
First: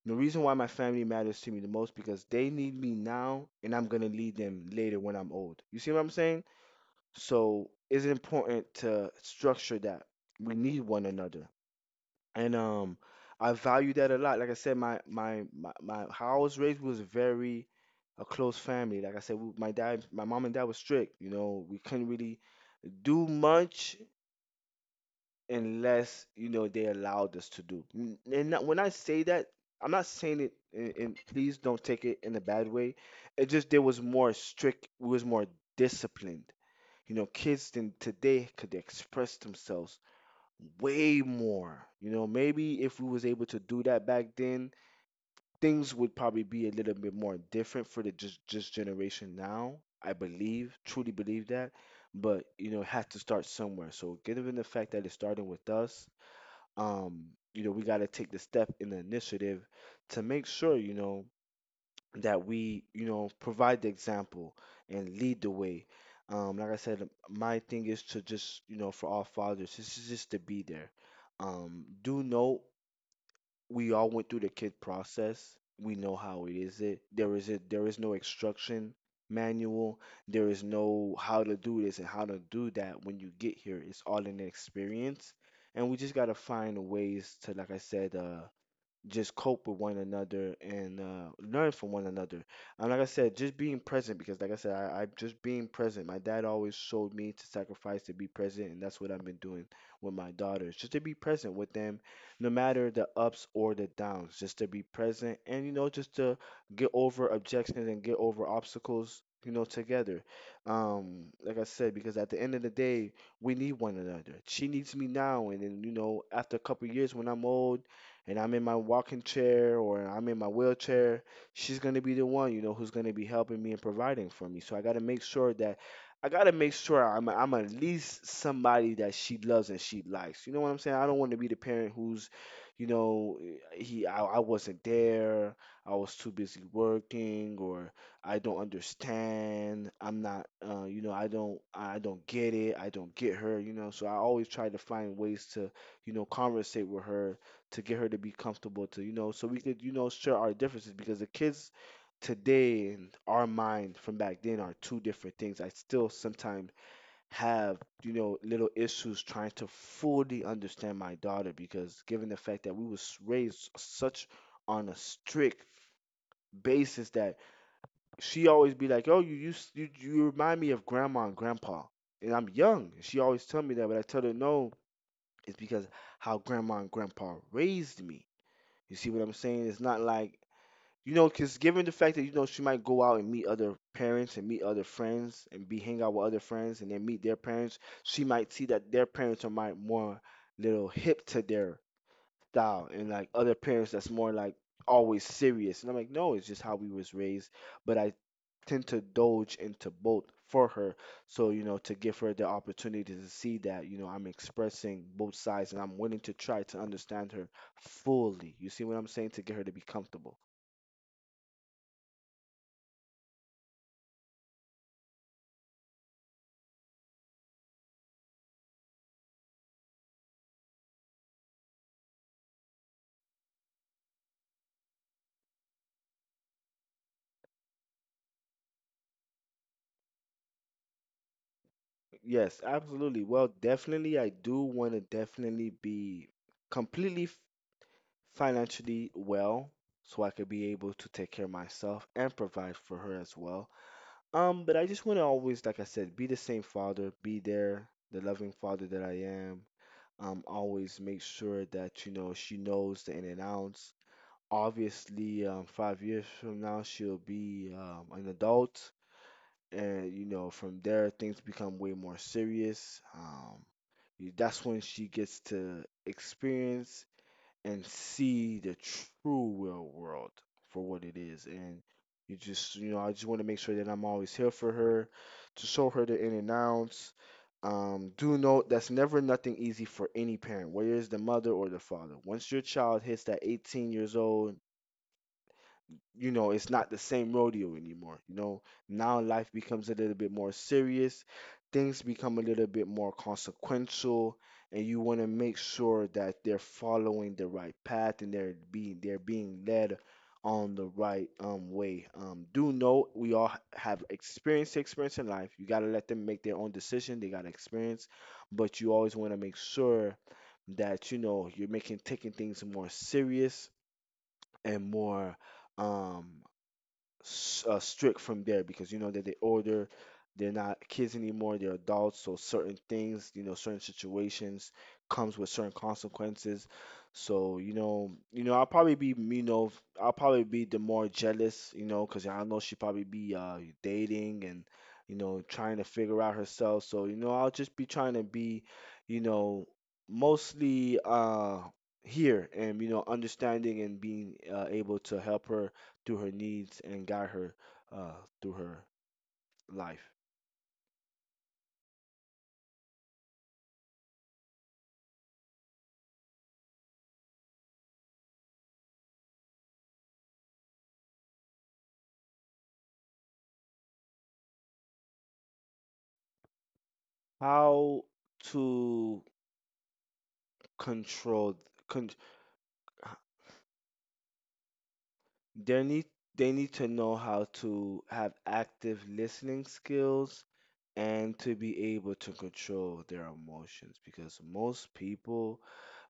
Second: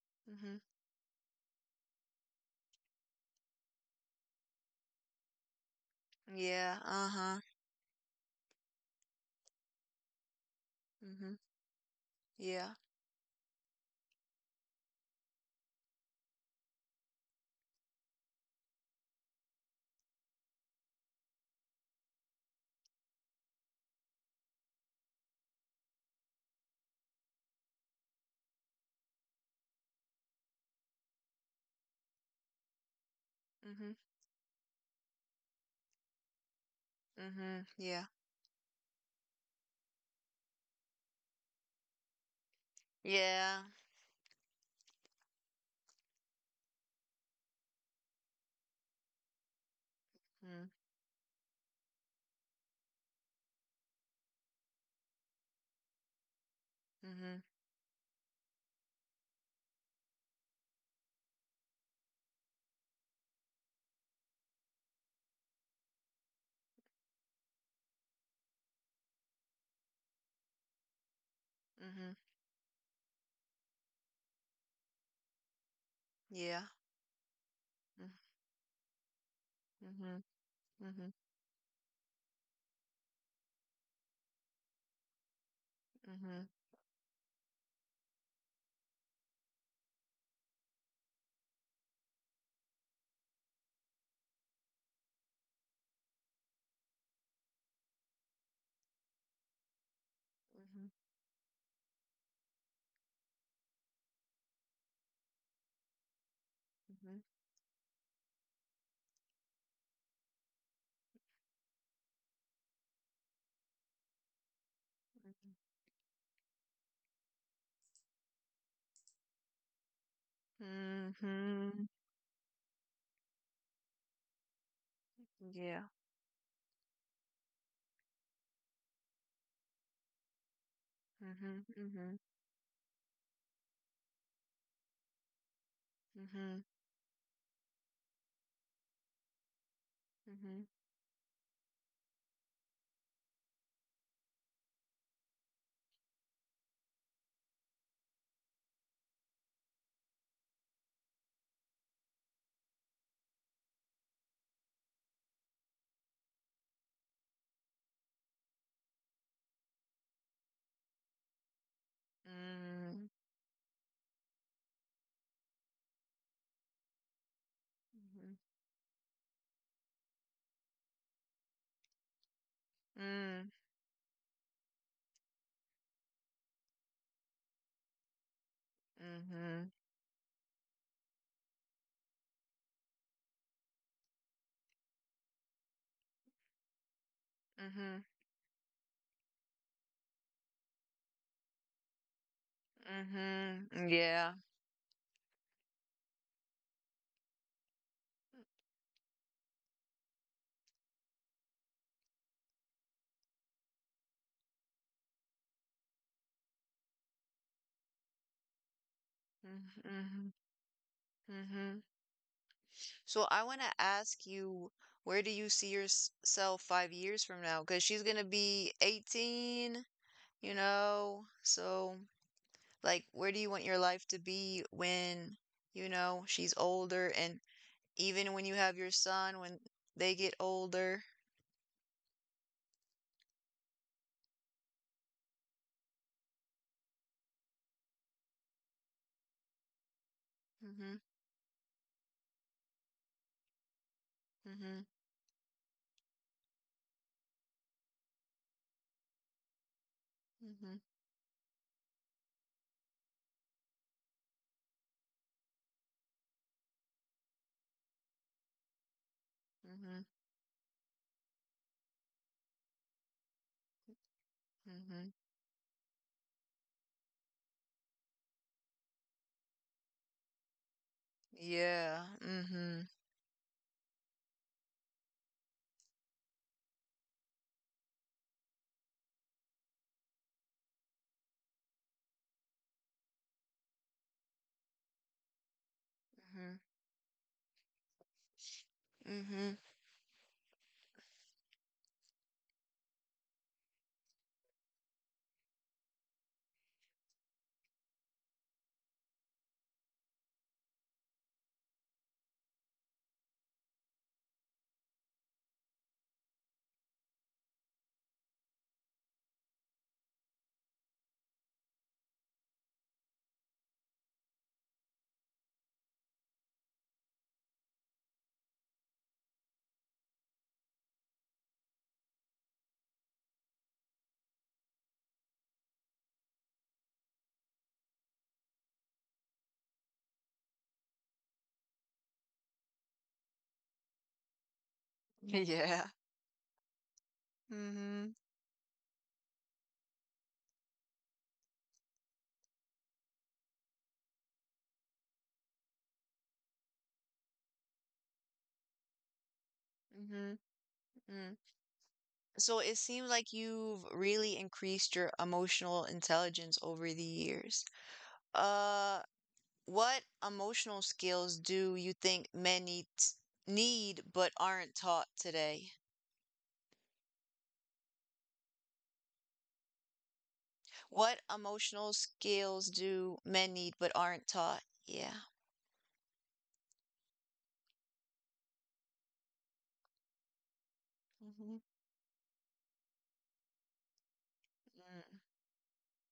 Speaker 2: The reason why
Speaker 1: Mhm.
Speaker 2: my family matters to me the most because they need me now, and I'm gonna need them later when I'm old. You see what I'm saying?
Speaker 1: Yeah. Uh-huh.
Speaker 2: So it's important to structure that. We need one
Speaker 1: Mhm.
Speaker 2: another. And
Speaker 1: Yeah.
Speaker 2: um I value that a lot. Like I said, my my my, my how I was raised was very a close family. Like I said, we, my dad, my mom and dad was strict. You know, we couldn't really do much unless you know they allowed us to do. N- And not, when I say that, I'm not saying it. And, and please don't take it in a bad way. It just there
Speaker 1: Mhm,
Speaker 2: was more strict. We was more disciplined you know
Speaker 1: mhm,
Speaker 2: kids than
Speaker 1: yeah,
Speaker 2: today could express themselves way more you know maybe if we was able to
Speaker 1: yeah,
Speaker 2: do that back then things would probably be a little bit more different for the just just generation now. I
Speaker 1: mm,
Speaker 2: believe, truly believe that. But you know it has to start somewhere, so given the fact that it's starting with us, um
Speaker 1: mhm,
Speaker 2: you know we got to take the step in the initiative to make sure you know that we, you know, provide the example and lead the way. Um, like I said, my thing is to just, you know, for all fathers, this is just to be there. Um,
Speaker 1: mhm,
Speaker 2: do know we all went through the kid process. We know how it
Speaker 1: yeah,
Speaker 2: is. It there is it There is
Speaker 1: mm,
Speaker 2: no instruction manual.
Speaker 1: mhm,
Speaker 2: There is
Speaker 1: mhm,
Speaker 2: no how to do this and how to do that when you get here. It's all in the experience, and we just gotta
Speaker 1: mhm,
Speaker 2: find ways to, like I said, uh, just cope with one another and uh, learn from one another. And like I said, just being present because, like I said, I, I just being present. My dad always showed me to sacrifice to be present, and that's what I've been doing with my daughters,
Speaker 1: mhm,
Speaker 2: just to be present with them, no matter the ups or the downs, just to be present and you know just to get
Speaker 1: mhm,
Speaker 2: over objections and get over obstacles. You know, together. Um, like I said, because at the end of the day, we need one another. She needs me now, and then you know, after a couple years when I'm old and I'm in my walking chair or I'm in my wheelchair, she's
Speaker 1: mhm,
Speaker 2: going to be the one, you know, who's going to be helping me and providing for me. So I got to make
Speaker 1: mhm,
Speaker 2: sure that
Speaker 1: yeah,
Speaker 2: I got to make sure I'm I'm at least somebody that she loves and she likes. You know what I'm saying? I don't want to be the
Speaker 1: mhm,
Speaker 2: parent
Speaker 1: mhm,
Speaker 2: who's, you know, he I, I wasn't there, I was too
Speaker 1: mhm,
Speaker 2: busy working, or I don't understand. I'm not,
Speaker 1: mhm,
Speaker 2: uh, you know, I don't, I don't get it. I don't get her, you know. So I always try to find ways to, you know, conversate with her to get her to be comfortable to you know so we could you know share our differences because the kids today and our mind from back then are two different things. I still sometimes have you know little issues trying to fully understand my daughter because given the fact that we
Speaker 1: mm,
Speaker 2: was raised such on a strict basis that
Speaker 1: mhm,
Speaker 2: she always be like, oh, you you s- you, you remind me of grandma and grandpa and I'm young. She always
Speaker 1: mm,
Speaker 2: tell me that, but I tell her no, it's because how grandma and grandpa raised me. You see what I'm saying?
Speaker 1: mhm,
Speaker 2: It's not like you know, 'cause given the fact that you know she might go out and meet other parents and meet other friends and be hang out with other friends and then meet their parents,
Speaker 1: mhm,
Speaker 2: she might see that their parents are might more little hip to their style and like other
Speaker 1: mhm,
Speaker 2: parents that's
Speaker 1: yeah,
Speaker 2: more like always serious. And I'm like, no, it's just how we was raised. But I tend to doge into both for her. So, you know, to give her the opportunity to see that, you know, I'm expressing both sides and I'm willing to try to understand her fully. You see what I'm saying? To get her
Speaker 1: mm,
Speaker 2: to be
Speaker 1: mhm,
Speaker 2: comfortable.
Speaker 1: mhm. So I want to ask you, where do you see yourself five years from now? Because she's gonna be eighteen. You know? So, like, where do you want your life to be when, you know, she's older and even when you have your son, when they get older?
Speaker 2: Yes, absolutely. Well, definitely, I do want to definitely be completely f- financially well so I could be
Speaker 1: Mm-hmm,
Speaker 2: able to take care of myself and provide for her as well. Um, but
Speaker 1: mm-hmm,
Speaker 2: I just want to always, like I said, be the same father, be there, the loving father that I am. Um,
Speaker 1: mm-hmm,
Speaker 2: always make sure that, you know, she knows the in and outs. Obviously, um, five years from now, she'll be um, an adult,
Speaker 1: mm-hmm,
Speaker 2: and you know, from there, things become way more serious. Um, y- that's when
Speaker 1: mm-hmm.
Speaker 2: she gets to experience and see the true real world for what it is. And
Speaker 1: Yeah,
Speaker 2: you just,
Speaker 1: mm-hmm,
Speaker 2: you know, I just want to make sure that I'm always here for her, to show her the in and outs. Um, do note that's never nothing easy for any parent, whether it's the mother or the father. Once your child hits that eighteen years old, you
Speaker 1: mm-hmm,
Speaker 2: know, it's not the same rodeo anymore. You know, now life
Speaker 1: mm-hmm.
Speaker 2: becomes a little bit more serious, things become a little bit more consequential, and you want to make sure that they're following the right path and they're being they're being led on the right um way. Um, do know we all have experience to experience in life. You gotta let them make their own decision. They gotta experience, but you always want to make sure that you know you're making taking things more serious and more um s- uh, strict from there, because you know that they older, they're not kids anymore, they're adults. So certain things, you know, certain situations comes with certain consequences. So you know, you know, I'll probably be, you know, I'll probably be the more jealous, you know, because I know she probably be uh dating and you know trying to
Speaker 1: Yeah.
Speaker 2: figure out herself. So you know, I'll just be
Speaker 1: Mm-hmm.
Speaker 2: trying to be, you know, mostly uh here and you know understanding and being uh, able to help her through her needs and guide her uh, through her life.
Speaker 1: Mm-hmm. Mm. So it seems like you've really increased your emotional intelligence over the years. Uh, What emotional skills do you think men need, need but aren't taught today?
Speaker 2: How to
Speaker 1: What
Speaker 2: control.
Speaker 1: emotional
Speaker 2: con-
Speaker 1: skills do men need but aren't taught? Yeah.
Speaker 2: they need they need to know how to have active listening skills and to
Speaker 1: Mm-hmm.
Speaker 2: be able to control their emotions, because most people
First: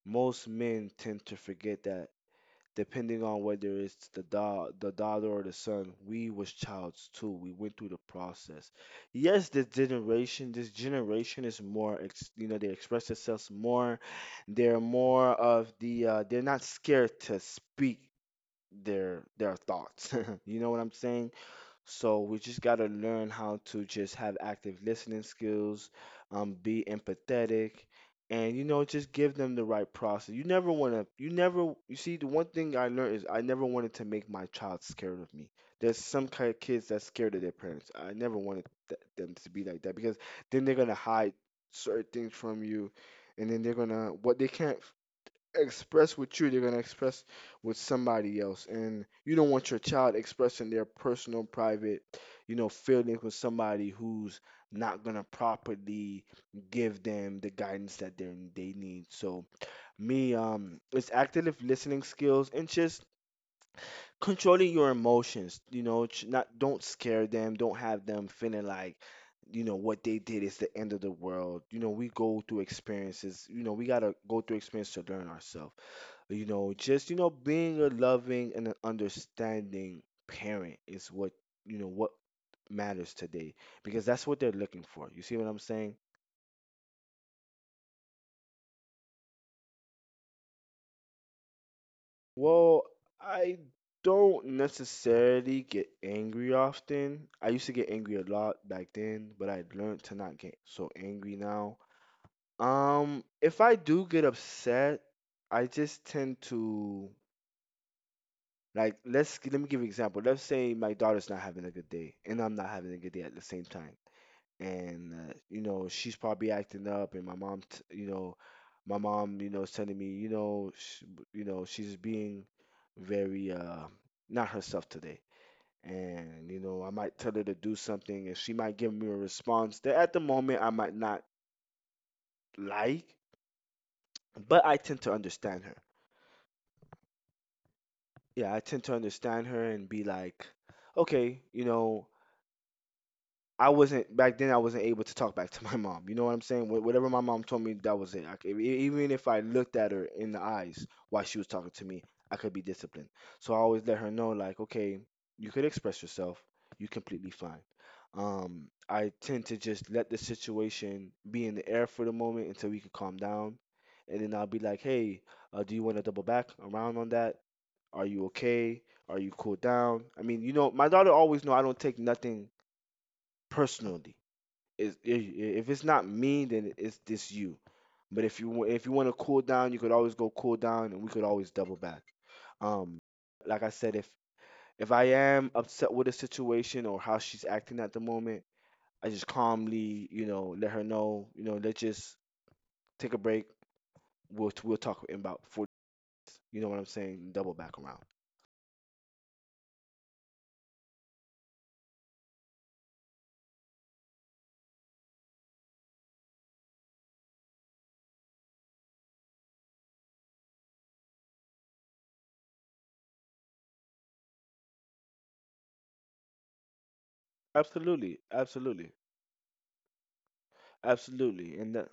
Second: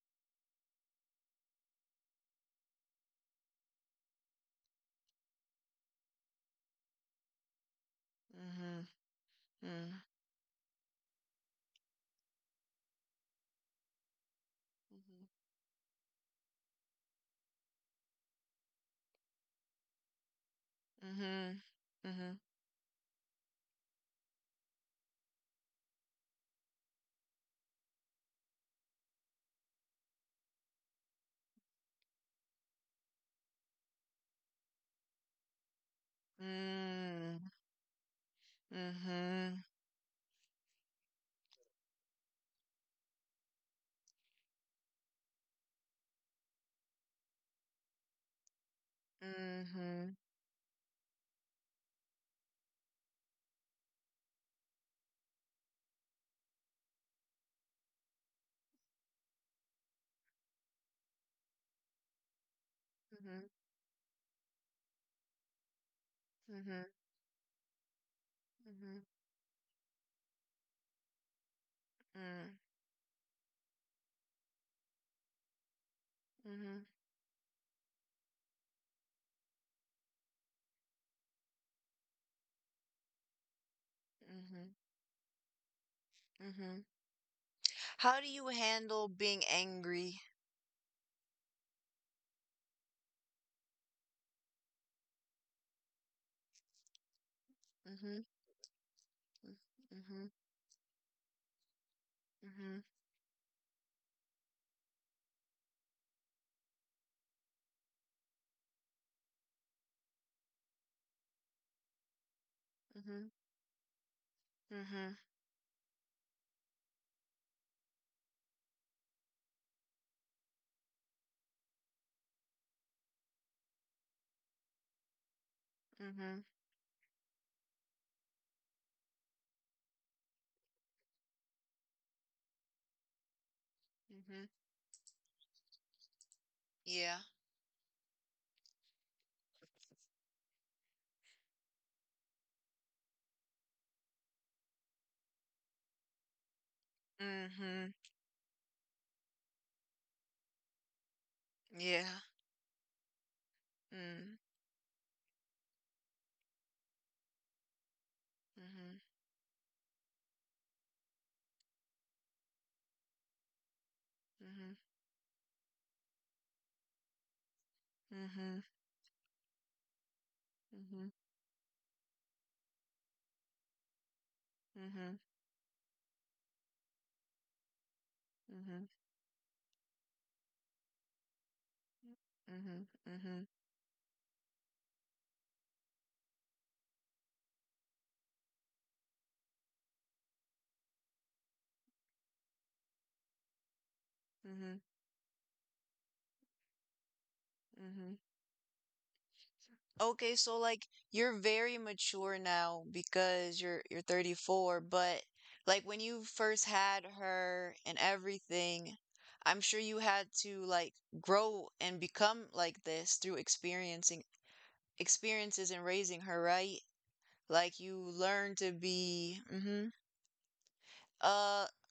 Speaker 2: most men tend to forget that, depending on whether it's the da- the daughter or the son, we was childs too. We went through the process.
Speaker 1: Mm,
Speaker 2: Yes, this
Speaker 1: mhm.
Speaker 2: generation, this generation is more, ex- you know, they express themselves more. They're more of the, uh, they're not scared to speak their their thoughts. You know what I'm saying?
Speaker 1: Mm-hmm.
Speaker 2: So we just got to learn how to just have active listening skills, um, be empathetic, and you know just give them the right process. You never want to. You never. You see, the one thing I learned is I never wanted to make my child scared of me. There's some kind of kids that's
Speaker 1: Mm,
Speaker 2: scared of their parents. I never wanted th- them to
Speaker 1: mhm,
Speaker 2: be like that, because then they're gonna hide certain things from you, and then they're gonna what they can't express with you, they're going to express with somebody else. And you don't
Speaker 1: mhm,
Speaker 2: want your
Speaker 1: mm,
Speaker 2: child expressing their personal, private, you know, feelings with somebody who's not going to properly give them the guidance that they they need. So, me, um, it's active listening skills and just
Speaker 1: mhm,
Speaker 2: controlling your emotions. You know ch- not,
Speaker 1: mhm,
Speaker 2: don't
Speaker 1: mhm,
Speaker 2: scare them, don't have them feeling
Speaker 1: mhm,
Speaker 2: like you know what they did is the end of the world. You know we go through experiences. You know we got to go through experience to learn ourselves. You
Speaker 1: mhm, mm,
Speaker 2: know
Speaker 1: mhm,
Speaker 2: just you know Being a loving and an understanding parent is what you know what matters today, because that's what they're
Speaker 1: mhm,
Speaker 2: looking for. You see what I'm saying?
Speaker 1: mhm. How do you handle being angry?
Speaker 2: Well, I don't necessarily get angry often. I used to get angry
Speaker 1: Mm-hmm.
Speaker 2: a lot back then, but I learned to
Speaker 1: Mm-hmm.
Speaker 2: not get so angry now.
Speaker 1: Mm-hmm.
Speaker 2: Um, if I do get upset, I just tend to, like, let's let me give you an example. Let's say my daughter's not having a good day and I'm not having a good day
Speaker 1: Mm-hmm.
Speaker 2: at the same time, and
Speaker 1: Mm-hmm.
Speaker 2: uh, you know she's probably acting up, and my mom t- you know my mom you know sending me, you know sh- you know she's being very uh not herself today,
Speaker 1: Mhm.
Speaker 2: and you know I might tell her to do something, and she might give me a response that at the moment I might not like,
Speaker 1: Mhm.
Speaker 2: but I tend to understand her.
Speaker 1: Yeah.
Speaker 2: Yeah, I tend to understand her and be like, okay, you know I wasn't back then. I wasn't able to talk back to my mom. You know what I'm saying? Wh- Whatever my mom told me,
Speaker 1: Mhm.
Speaker 2: that was it. I c- e- e, even if I looked at her in the eyes while she was talking to me,
Speaker 1: Yeah.
Speaker 2: I could be disciplined. So I always let her know,
Speaker 1: Mm.
Speaker 2: like, okay, you could express yourself. You're completely fine. Um,
Speaker 1: Mhm.
Speaker 2: I tend to just let the situation be in the air for the moment until we could calm down, and then I'll be
Speaker 1: Mhm.
Speaker 2: like, hey, uh, do you want to double back around on that? Are you
Speaker 1: Mhm.
Speaker 2: okay? Are you cool down? I mean, you know, my
Speaker 1: Mhm.
Speaker 2: daughter always know I don't take nothing personally. is i-
Speaker 1: Mhm.
Speaker 2: i- if it's not me, then it's just you. But if you wa-
Speaker 1: Mhm.
Speaker 2: if you want to cool down, you could always go cool down, and we could always double back.
Speaker 1: Mhm.
Speaker 2: Um,
Speaker 1: Mhm.
Speaker 2: like I said, if if I am upset with a situation or how she's acting at the moment, I just calmly, you know, let her know, you know, let's just take a break. We'll we'll
Speaker 1: Mhm.
Speaker 2: talk in about forty, you know what I'm saying? Double back around.
Speaker 1: Mhm. Okay, so like you're very mature now because you're you're thirty-four, but like when you first had her and everything, I'm sure you had to like grow and become like this through experiencing experiences and raising her, right? Like you
Speaker 2: Absolutely,
Speaker 1: learn to
Speaker 2: absolutely,
Speaker 1: be mhm.
Speaker 2: absolutely.
Speaker 1: Uh
Speaker 2: And that,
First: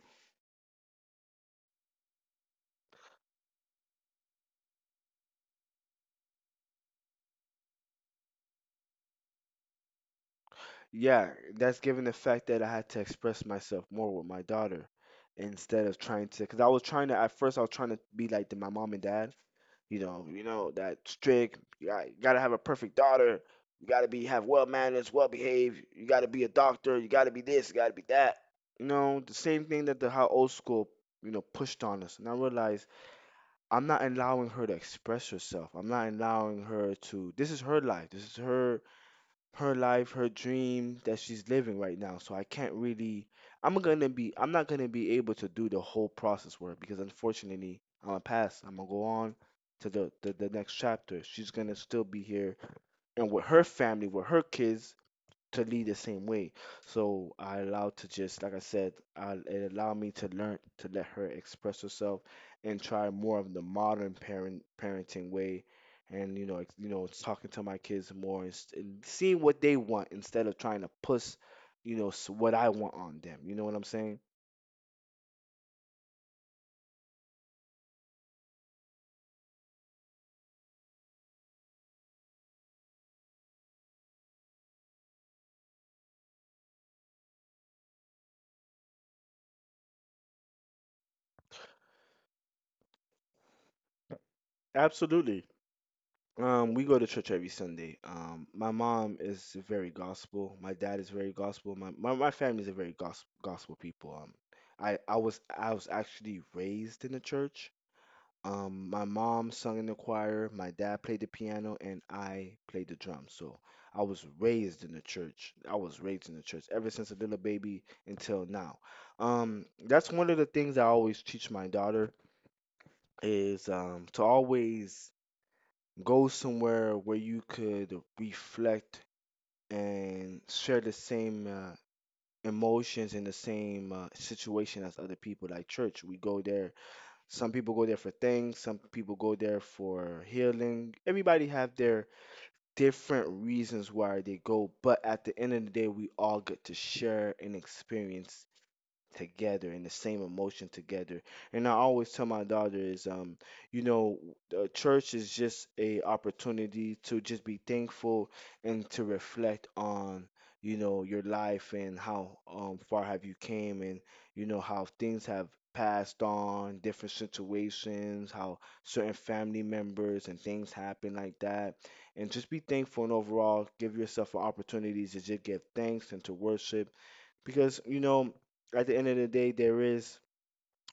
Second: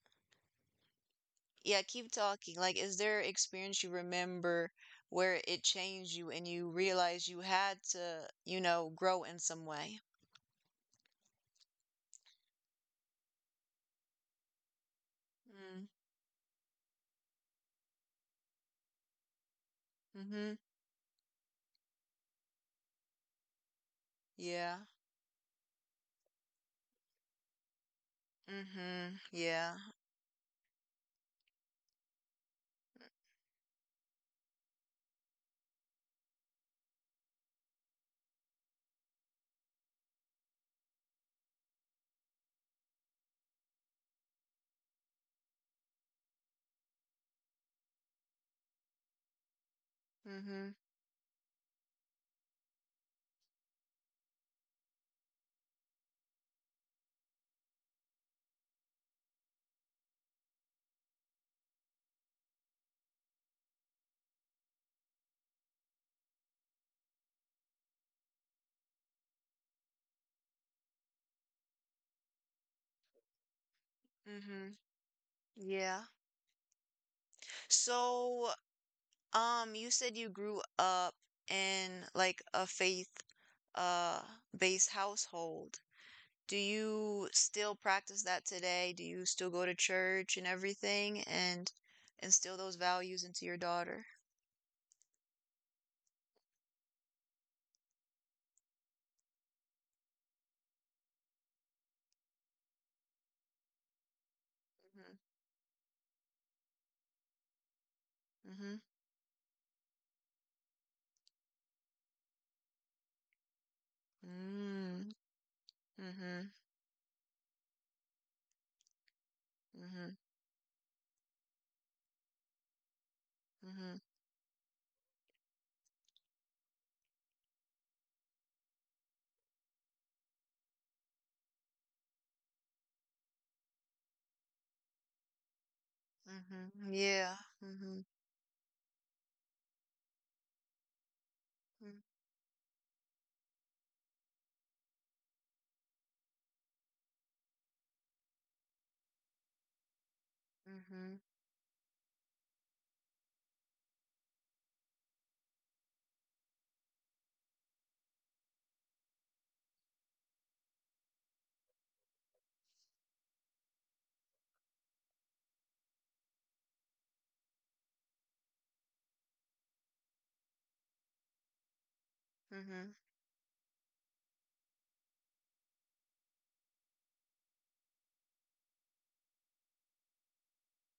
Speaker 1: yeah, keep talking. Like is there an experience you remember where it changed you and you realized you had to, you know, grow in some way?
Speaker 2: yeah, that's given the fact that I had to express myself more with my daughter instead
Speaker 1: Mm,
Speaker 2: of trying to, because I was trying to, at first, I was trying to be like the, my mom and dad, you know, you
Speaker 1: mm-hmm.
Speaker 2: know, that strict, you got- you gotta have a perfect daughter, you gotta be, have well
Speaker 1: Yeah.
Speaker 2: manners, well behaved, you gotta be a doctor, you gotta be this, you gotta be that. You
Speaker 1: Mm-hmm.
Speaker 2: know, the same
Speaker 1: Yeah.
Speaker 2: thing that the how old school, you know, pushed on us. And I realized I'm not allowing her to express herself. I'm not allowing her to, this is her life, this is her her life, her dream that she's living right now. So I can't really I'm gonna be I'm not gonna be able to do the whole process work, because unfortunately I'm gonna pass. I'm gonna go on to the, the, the
Speaker 1: Mm-hmm.
Speaker 2: next chapter. She's gonna still be here and with her family, with her kids, to lead the same way. So I allowed to just, like I said, I, it allowed me to learn to let her express herself and try more of the modern parent parenting way, and you know, ex- you know, talking to my kids more, and, s- and seeing what they want instead of trying to push, you know, s- what I want on them. You know what I'm saying?
Speaker 1: Mm-hmm. Yeah. So, um, you said you grew up in like a faith uh based household. Do you still practice that today? Do you still go to church and everything and instill those values into your daughter?
Speaker 2: Absolutely. Um, we go to church every Sunday. Um, my mom is very gospel. My dad is very gospel. My my, my family is a very gospel gospel people. Um, I I was I was actually raised in the church.
Speaker 1: Mm-hmm.
Speaker 2: Um, my mom sung in the choir. My dad played the piano, and I played the drums. So I was raised in the
Speaker 1: Mm-hmm.
Speaker 2: church. I was raised
Speaker 1: Mm-hmm.
Speaker 2: in the church ever since a little baby until now. Um,
Speaker 1: Mm-hmm.
Speaker 2: that's one of the things I always teach my daughter is
Speaker 1: Mm-hmm.
Speaker 2: um to always go somewhere where you could reflect and share the same uh, emotions and the same uh, situation as other people. Like church, we go there.
Speaker 1: Mm-hmm. Yeah.
Speaker 2: Some people go there
Speaker 1: Mm-hmm.
Speaker 2: for things, some people go there for healing. Everybody have
Speaker 1: Mm-hmm.
Speaker 2: their different reasons why they go, but at the end of the day we all get to share an experience together and the same emotion
Speaker 1: Mm-hmm.
Speaker 2: together. And I always tell my daughter is, um, you know, uh, church is just a opportunity to just be thankful and to reflect on, you know, your life and how um, far have you came and you know how things have passed on, different situations, how certain family members and things happen like that. And just be thankful and overall give yourself an opportunity to just give thanks and to worship, because you know at the end of the day there is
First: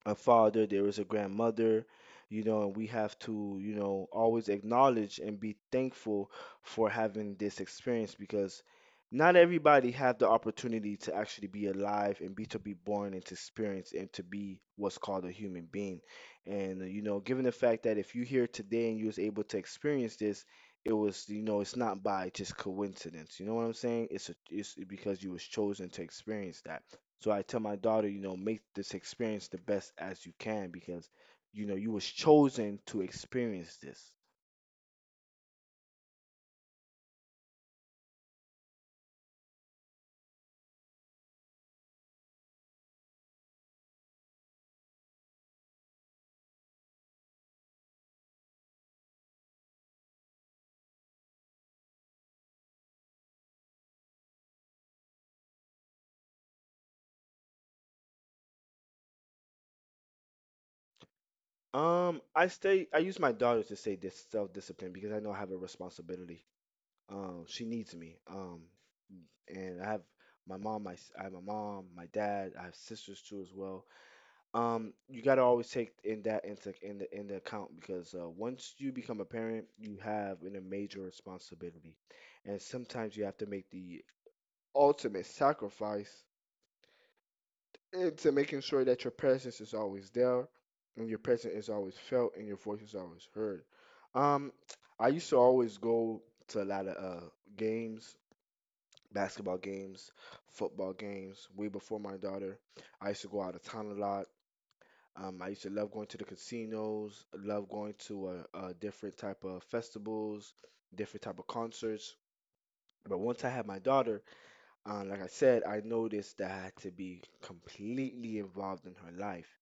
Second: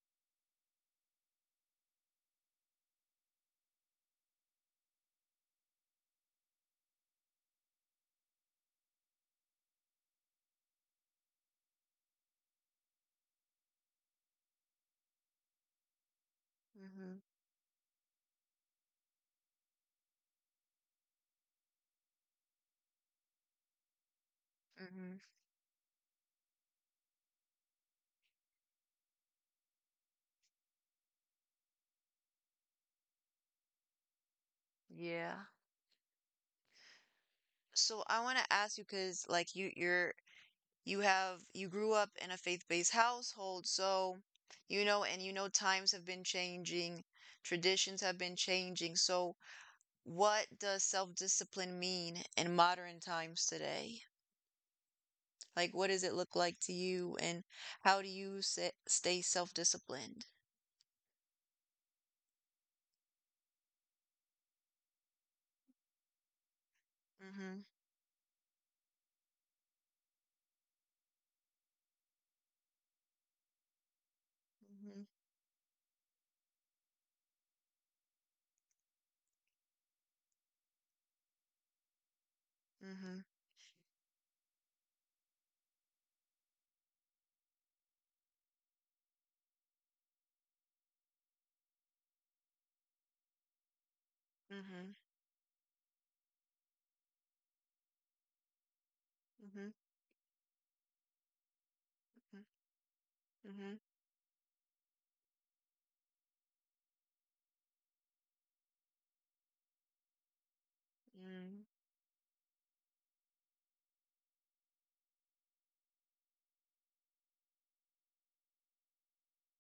Speaker 2: a father, there is a grandmother. You know and we have to, you know always acknowledge and be thankful for having this experience, because not everybody have the opportunity to actually be alive and be to be born and to experience and to be what's called a human being. And uh, you
Speaker 1: Mm-hmm.
Speaker 2: know given the fact that if you're here today and you was able to experience this, it was, you know it's not by just coincidence. You know what I'm saying? It's a, it's
Speaker 1: Mm-hmm.
Speaker 2: because you was chosen to experience that. So I tell my daughter, you know make this experience the best as you can, because you know you was chosen to experience this.
Speaker 1: Yeah. So I want to ask you because like you you're you have you grew up in a faith-based household, so you know, and you know times have been changing, traditions have been changing. So what does self discipline mean in modern times today? Like, what does it look like to you, and how do you sa- stay self disciplined?
Speaker 2: Um i stay i use my daughter to say this self-discipline, because I know I have a responsibility. Um
Speaker 1: Mm-hmm.
Speaker 2: she needs me. Um and I have my mom my s- i have my mom, my dad. I have sisters too as well. Um
Speaker 1: Mm-hmm.
Speaker 2: you got to always take in that into in the in the account, because uh, once you become a parent you have an, a major responsibility, and sometimes
Speaker 1: Mm-hmm.
Speaker 2: you have to make the ultimate sacrifice into making sure that your presence is always there and your presence is always felt and your voice is always heard. um
Speaker 1: Mm-hmm.
Speaker 2: I used to always go to a lot of uh games, basketball
Speaker 1: Mm-hmm.
Speaker 2: games, football games way before my daughter. I used to go out of
Speaker 1: Mm-hmm.
Speaker 2: town a lot. Um, I used to love going to the casinos, love going to uh, uh, different type of festivals, different type of
Speaker 1: Mm-hmm.
Speaker 2: concerts. But once I had my daughter, uh, like I said, I noticed that I had to be completely involved in her life,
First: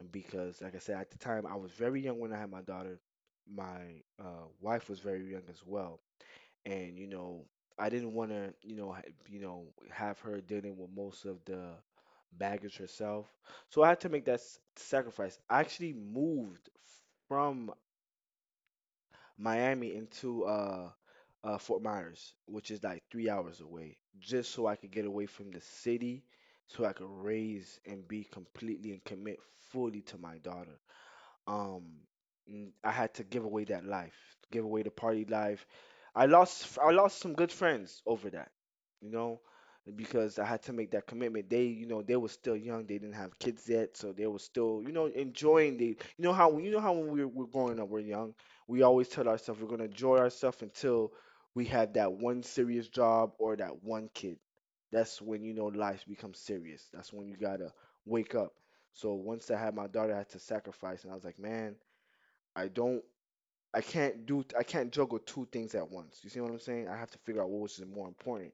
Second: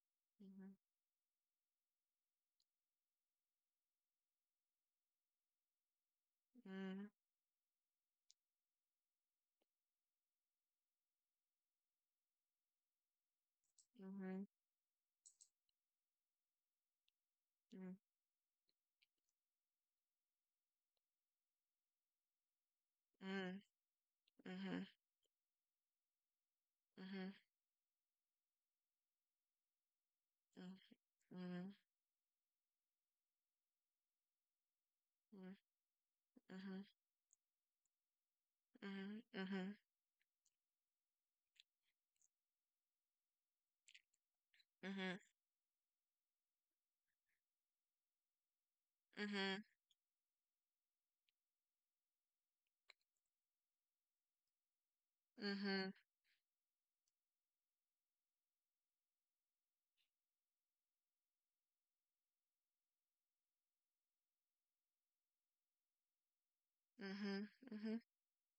Speaker 2: and because,
Speaker 1: Mm-hmm.
Speaker 2: like I said, at the time I was very young when I had my daughter. My uh, wife was very young as well,
Speaker 1: Mm-hmm.
Speaker 2: and you
Speaker 1: Mm-hmm.
Speaker 2: know I didn't want to you know ha- you know have her dealing with most of the baggage herself. So I had to make that
Speaker 1: Mm-hmm.
Speaker 2: s- sacrifice. I actually moved from Miami into uh, uh, Fort Myers, which is like three
Speaker 1: Mm-hmm.
Speaker 2: hours away, just
Speaker 1: Mm-hmm.
Speaker 2: so I
Speaker 1: Mm-hmm.
Speaker 2: could get away from the city, so I could raise and be completely and commit fully to my daughter.
Speaker 1: Mm-hmm. Mm-hmm.
Speaker 2: um mm, I had to give away that life, give away the party life. I lost
Speaker 1: Mm-hmm.
Speaker 2: I lost some good friends over that, you
Speaker 1: Mm-hmm.
Speaker 2: know,
Speaker 1: Mm-hmm.
Speaker 2: because I had to make that commitment. They, you know, they were still young, they didn't have kids yet, so they were still, you know,
Speaker 1: Mm-hmm.
Speaker 2: enjoying the, you know how You know how when we we're we're growing up, we're young, we always tell ourselves we're gonna enjoy ourselves until we have that one serious job or that one kid. That's when, you know,
Speaker 1: Mm-hmm,
Speaker 2: life becomes serious. That's when you gotta wake up. So once I had my daughter, I had to sacrifice, and I was like, man, I don't, I can't do, I can't juggle two things at once. You see what I'm saying? I have to figure out what was
Speaker 1: mm-hmm,
Speaker 2: more important,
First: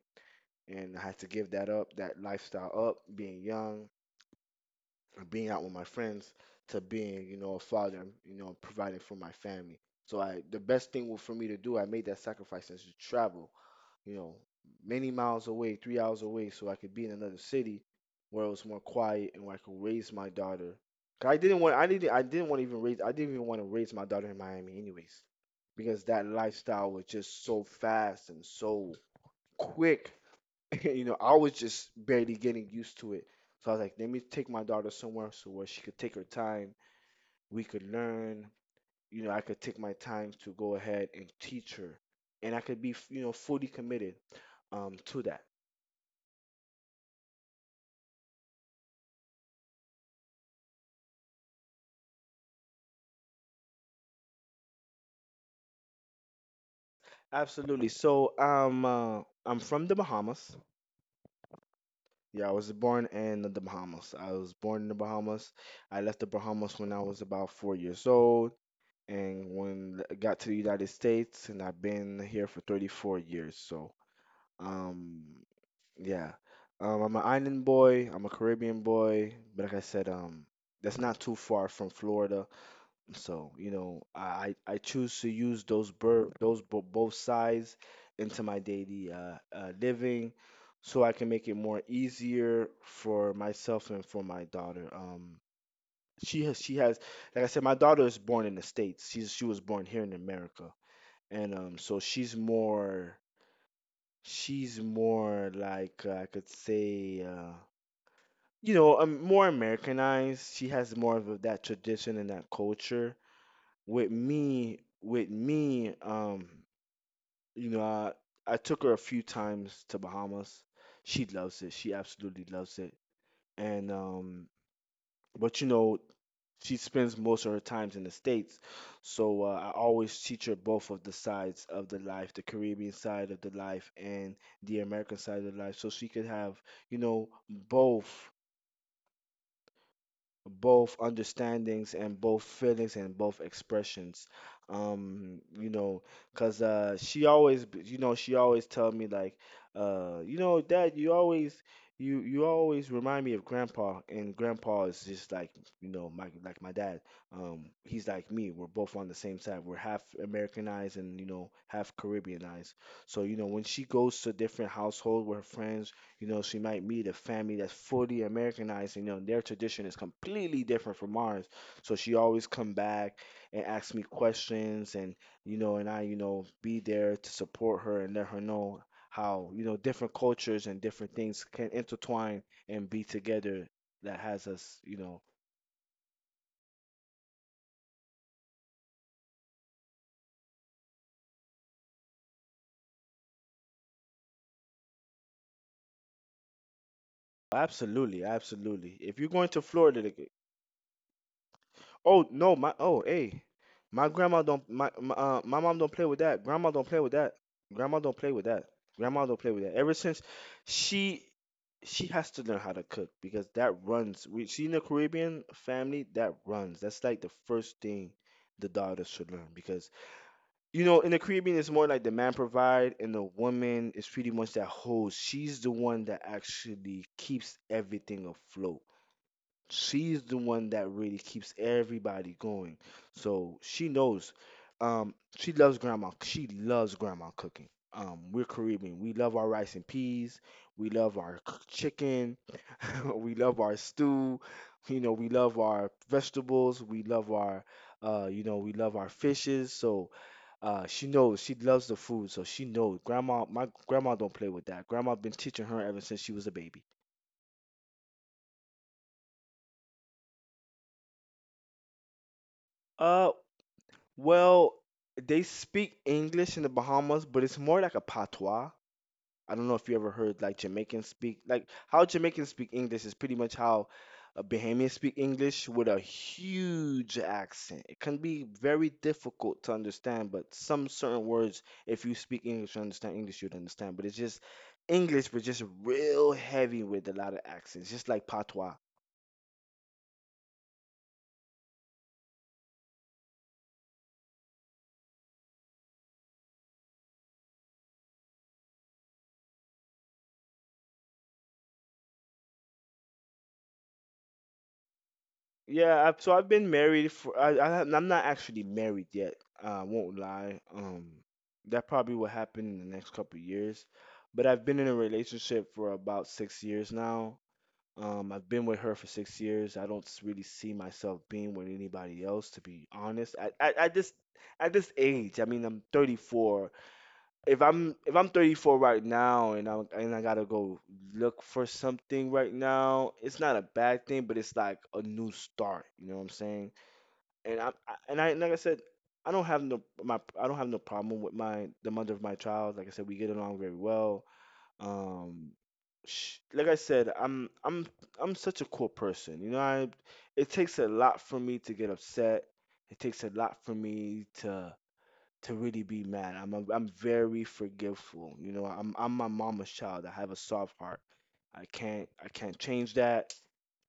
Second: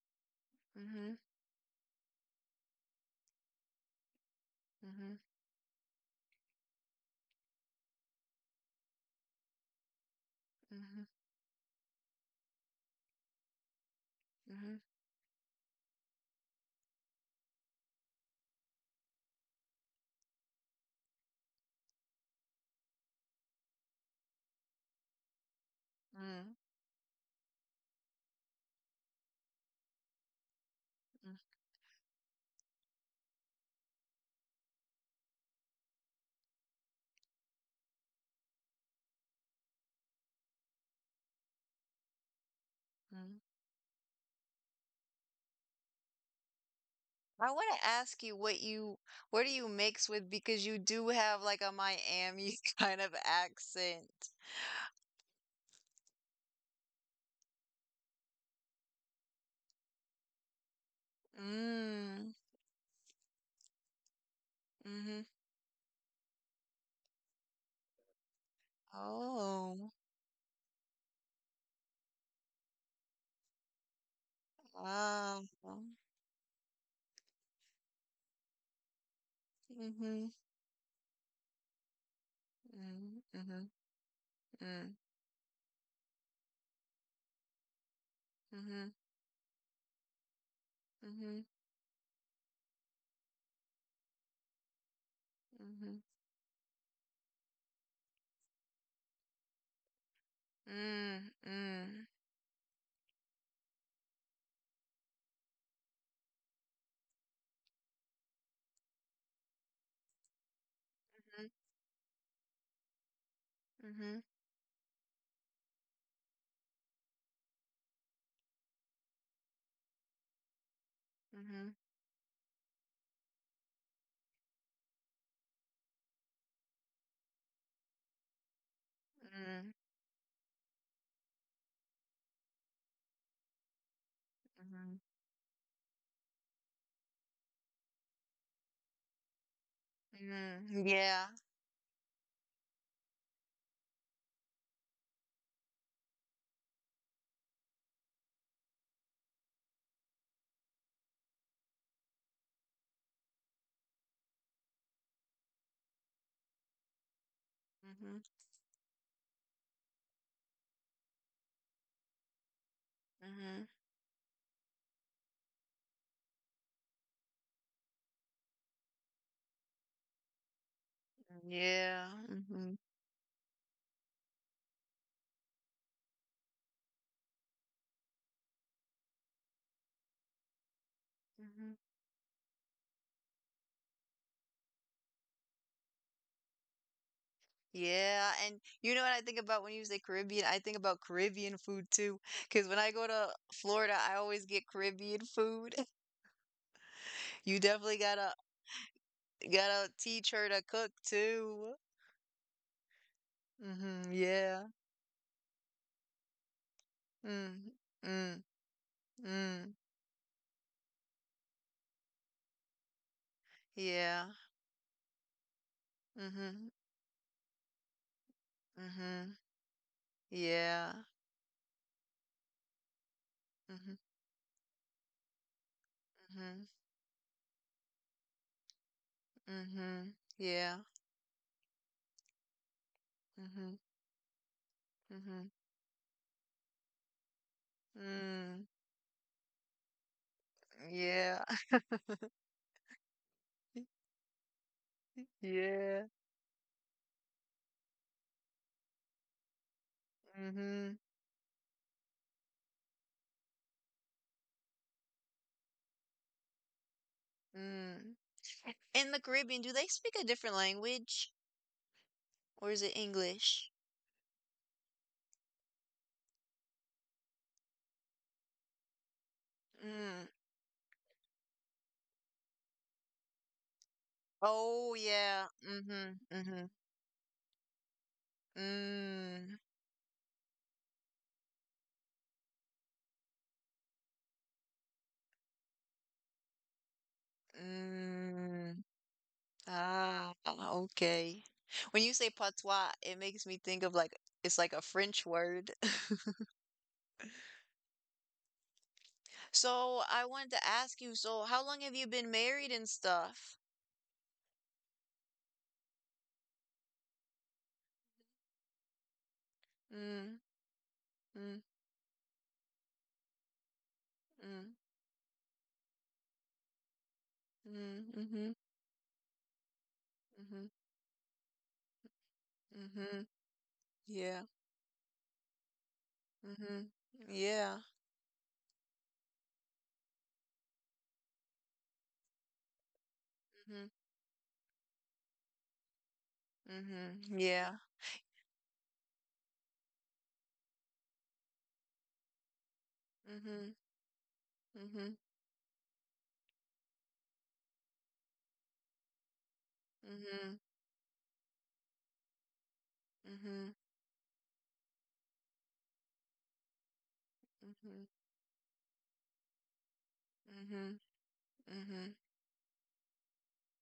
Speaker 2: and I
Speaker 1: mm-hmm,
Speaker 2: had to give that up, that lifestyle up, being young,
Speaker 1: mm-hmm,
Speaker 2: being out with my friends, to being, you know, a father, you know, providing for my family. So I, the best
Speaker 1: mm-hmm,
Speaker 2: thing wa- for me to do, I made that sacrifice, is to travel, you know,
Speaker 1: mhm,
Speaker 2: many miles away, three hours away, so I could be in another city where it was more quiet and where I could raise my daughter. 'Cause I didn't want, I didn't, I didn't want to even raise, I didn't even want to raise my daughter in Miami, anyways, because that
Speaker 1: mm,
Speaker 2: lifestyle was just so fast and so quick. You know, I was just barely getting used to it. So I was like, let me take my daughter somewhere so where she could take her time, we could learn, you know, I could take my time to go ahead and teach her, and I could be, f- you know,
Speaker 1: mhm.
Speaker 2: fully committed um, to that.
Speaker 1: I wanna ask you what you what do you mix with because you do have, like, a Miami kind of accent.
Speaker 2: Absolutely. So, um, uh, I'm from the Bahamas.
Speaker 1: Mm,
Speaker 2: Yeah, I was born in the Bahamas. I was born in the
Speaker 1: mhm.
Speaker 2: Bahamas. I left the Bahamas when I was about four years old, and
Speaker 1: Oh,
Speaker 2: when I got to the United States, and I've been here for thirty-four years. So, um,
Speaker 1: wow.
Speaker 2: yeah, um, I'm an island boy. I'm a Caribbean boy, but like I said,
Speaker 1: Mhm,
Speaker 2: um, that's not too far from Florida.
Speaker 1: mm,
Speaker 2: So,
Speaker 1: mhm,
Speaker 2: you know, I I I
Speaker 1: mm,
Speaker 2: choose to use those bur those bo both sides into my
Speaker 1: mhm,
Speaker 2: daily uh, uh living, so I can
Speaker 1: mhm,
Speaker 2: make it more easier for myself and for my daughter. Um
Speaker 1: mhm,
Speaker 2: she has she has, like I said, my daughter is born in the States. She's she was born here in America.
Speaker 1: mm,
Speaker 2: And um, so
Speaker 1: mm,
Speaker 2: she's more she's more like, uh, I could say, uh you know, um, more Americanized. She has more of that tradition and that culture. With
Speaker 1: mhm,
Speaker 2: me, with me, um, you know, I, I took her a few times to Bahamas. She
Speaker 1: mhm,
Speaker 2: loves it.
Speaker 1: mhm,
Speaker 2: She absolutely loves it. And um, but you know, she spends most of her times in the States. So uh, I
Speaker 1: mm,
Speaker 2: always teach her both of the sides of the life, the Caribbean side of the life and the
Speaker 1: mhm,
Speaker 2: American side of the life, so she could have, you know, both
Speaker 1: mm.
Speaker 2: both
Speaker 1: Yeah.
Speaker 2: understandings and both feelings and both expressions, um, you know, because uh she always b- you know she always tell me like, uh you know, dad, you always you you always remind me of grandpa, and grandpa is just like, you know, my, like, my dad, um, he's
Speaker 1: Mhm,
Speaker 2: like me. We're both on the same side. We're half americanized and, you know, half caribbeanized. So, you know, when
Speaker 1: mhm,
Speaker 2: she goes to different household with her friends, you know, she might meet a family that's fully Americanized, and you know, their tradition is completely different from ours. So
Speaker 1: yeah,
Speaker 2: she always come
Speaker 1: mhm,
Speaker 2: back and ask me questions, and you know, and I, you know, be there to support her and let her know how, you know, different cultures and different things can
Speaker 1: mhm.
Speaker 2: intertwine and be together. That has us, you know,
Speaker 1: Yeah, and you know what I think about when you say Caribbean? I think about Caribbean food too. Because when I go to Florida, I always get Caribbean food. You definitely
Speaker 2: absolutely,
Speaker 1: gotta
Speaker 2: absolutely. If you're going to
Speaker 1: gotta
Speaker 2: Florida,
Speaker 1: teach her to cook too.
Speaker 2: Oh no, my oh hey, my
Speaker 1: Mm-hmm.
Speaker 2: grandma don't
Speaker 1: Yeah.
Speaker 2: my, my uh my mom don't play with that. Grandma don't play with that.
Speaker 1: Mm.
Speaker 2: Grandma don't play with
Speaker 1: Mm.
Speaker 2: that. Grandma don't play with that.
Speaker 1: Mm.
Speaker 2: Ever since she she has to learn how to cook, because that runs.
Speaker 1: Yeah.
Speaker 2: We see in the Caribbean family that
Speaker 1: Mm-hmm.
Speaker 2: runs. That's like the first thing the daughter should
Speaker 1: Mm-hmm.
Speaker 2: learn, because you
Speaker 1: Yeah.
Speaker 2: know, in the Caribbean, it's more like the man provide and the woman
Speaker 1: Mm-hmm.
Speaker 2: is pretty much that host. She's the one that
Speaker 1: Mm-hmm.
Speaker 2: actually keeps everything afloat,
Speaker 1: Mm-hmm.
Speaker 2: she's the one
Speaker 1: Yeah.
Speaker 2: that really keeps everybody going. So
Speaker 1: Mm-hmm.
Speaker 2: she knows. Um,
Speaker 1: Mm-hmm.
Speaker 2: she loves grandma. She loves grandma cooking. Um, we're
Speaker 1: Mm.
Speaker 2: Caribbean. We love our rice and peas. We love our
Speaker 1: Yeah.
Speaker 2: c- chicken. We love our stew. You know, we love our
Speaker 1: Yeah.
Speaker 2: vegetables. We love our, uh, you know, we love our fishes. So, uh,
Speaker 1: Mm-hmm.
Speaker 2: she knows, she loves the food. So she knows grandma. My grandma don't play with that. Grandma been teaching her ever since she was a baby.
Speaker 1: Mm. In the Caribbean, do they speak a different language or is it
Speaker 2: Uh,
Speaker 1: English?
Speaker 2: Well, they speak English in the Bahamas, but it's more like a patois. I don't know if you ever
Speaker 1: Mm.
Speaker 2: heard like Jamaicans speak. Like how Jamaicans speak English is pretty much how uh, Bahamians
Speaker 1: Oh
Speaker 2: speak
Speaker 1: yeah.
Speaker 2: English, with a
Speaker 1: Mm-hmm. Mm-hmm.
Speaker 2: huge accent. It can be very difficult
Speaker 1: Mm.
Speaker 2: to understand, but some certain words, if you speak English and understand English, you'd understand. But it's just English, but just real heavy with a lot of accents, just like patois.
Speaker 1: Mm. Ah, okay. When you say patois, it makes me think of like it's like a French word. So I wanted to ask you, so how long have you been married and stuff?
Speaker 2: Yeah, I've, so I've been married for I, I ha- I'm not actually married yet. I won't
Speaker 1: Mm,
Speaker 2: lie. Um,
Speaker 1: mm,
Speaker 2: that probably will happen in the next couple of years. But I've
Speaker 1: mm,
Speaker 2: been in a relationship for about six years now.
Speaker 1: mm,
Speaker 2: Um, I've
Speaker 1: mm-hmm,
Speaker 2: been with her for six years. I don't s- really
Speaker 1: mm-hmm,
Speaker 2: see myself being with anybody else, to be
Speaker 1: mm-hmm,
Speaker 2: honest. At at, at this
Speaker 1: yeah,
Speaker 2: at this age. I mean, I'm thirty-four.
Speaker 1: mm-hmm,
Speaker 2: If
Speaker 1: yeah,
Speaker 2: I'm if I'm thirty-four right now, and I and I gotta go look for something right now, it's not a
Speaker 1: mm-hmm,
Speaker 2: bad thing, but it's like a new start. You know what I'm saying?
Speaker 1: mm-hmm,
Speaker 2: And I
Speaker 1: yeah,
Speaker 2: I- and I, like I said, I don't have no my I don't have no problem with my the mother of my child. Like I said, we get along very
Speaker 1: mm-hmm.
Speaker 2: well.
Speaker 1: Mhm.
Speaker 2: Um, sh like I said, I'm I'm I'm such a cool person. You know, I it
Speaker 1: Mhm.
Speaker 2: takes a lot for me to get upset. It takes a lot for
Speaker 1: Mhm.
Speaker 2: me to to really be mad. I'm a, I'm very
Speaker 1: Mhm.
Speaker 2: forgiveful. You know, I'm I'm my mama's child. I have a soft heart.
Speaker 1: Mhm.
Speaker 2: I can't
Speaker 1: Mhm.
Speaker 2: I can't change that.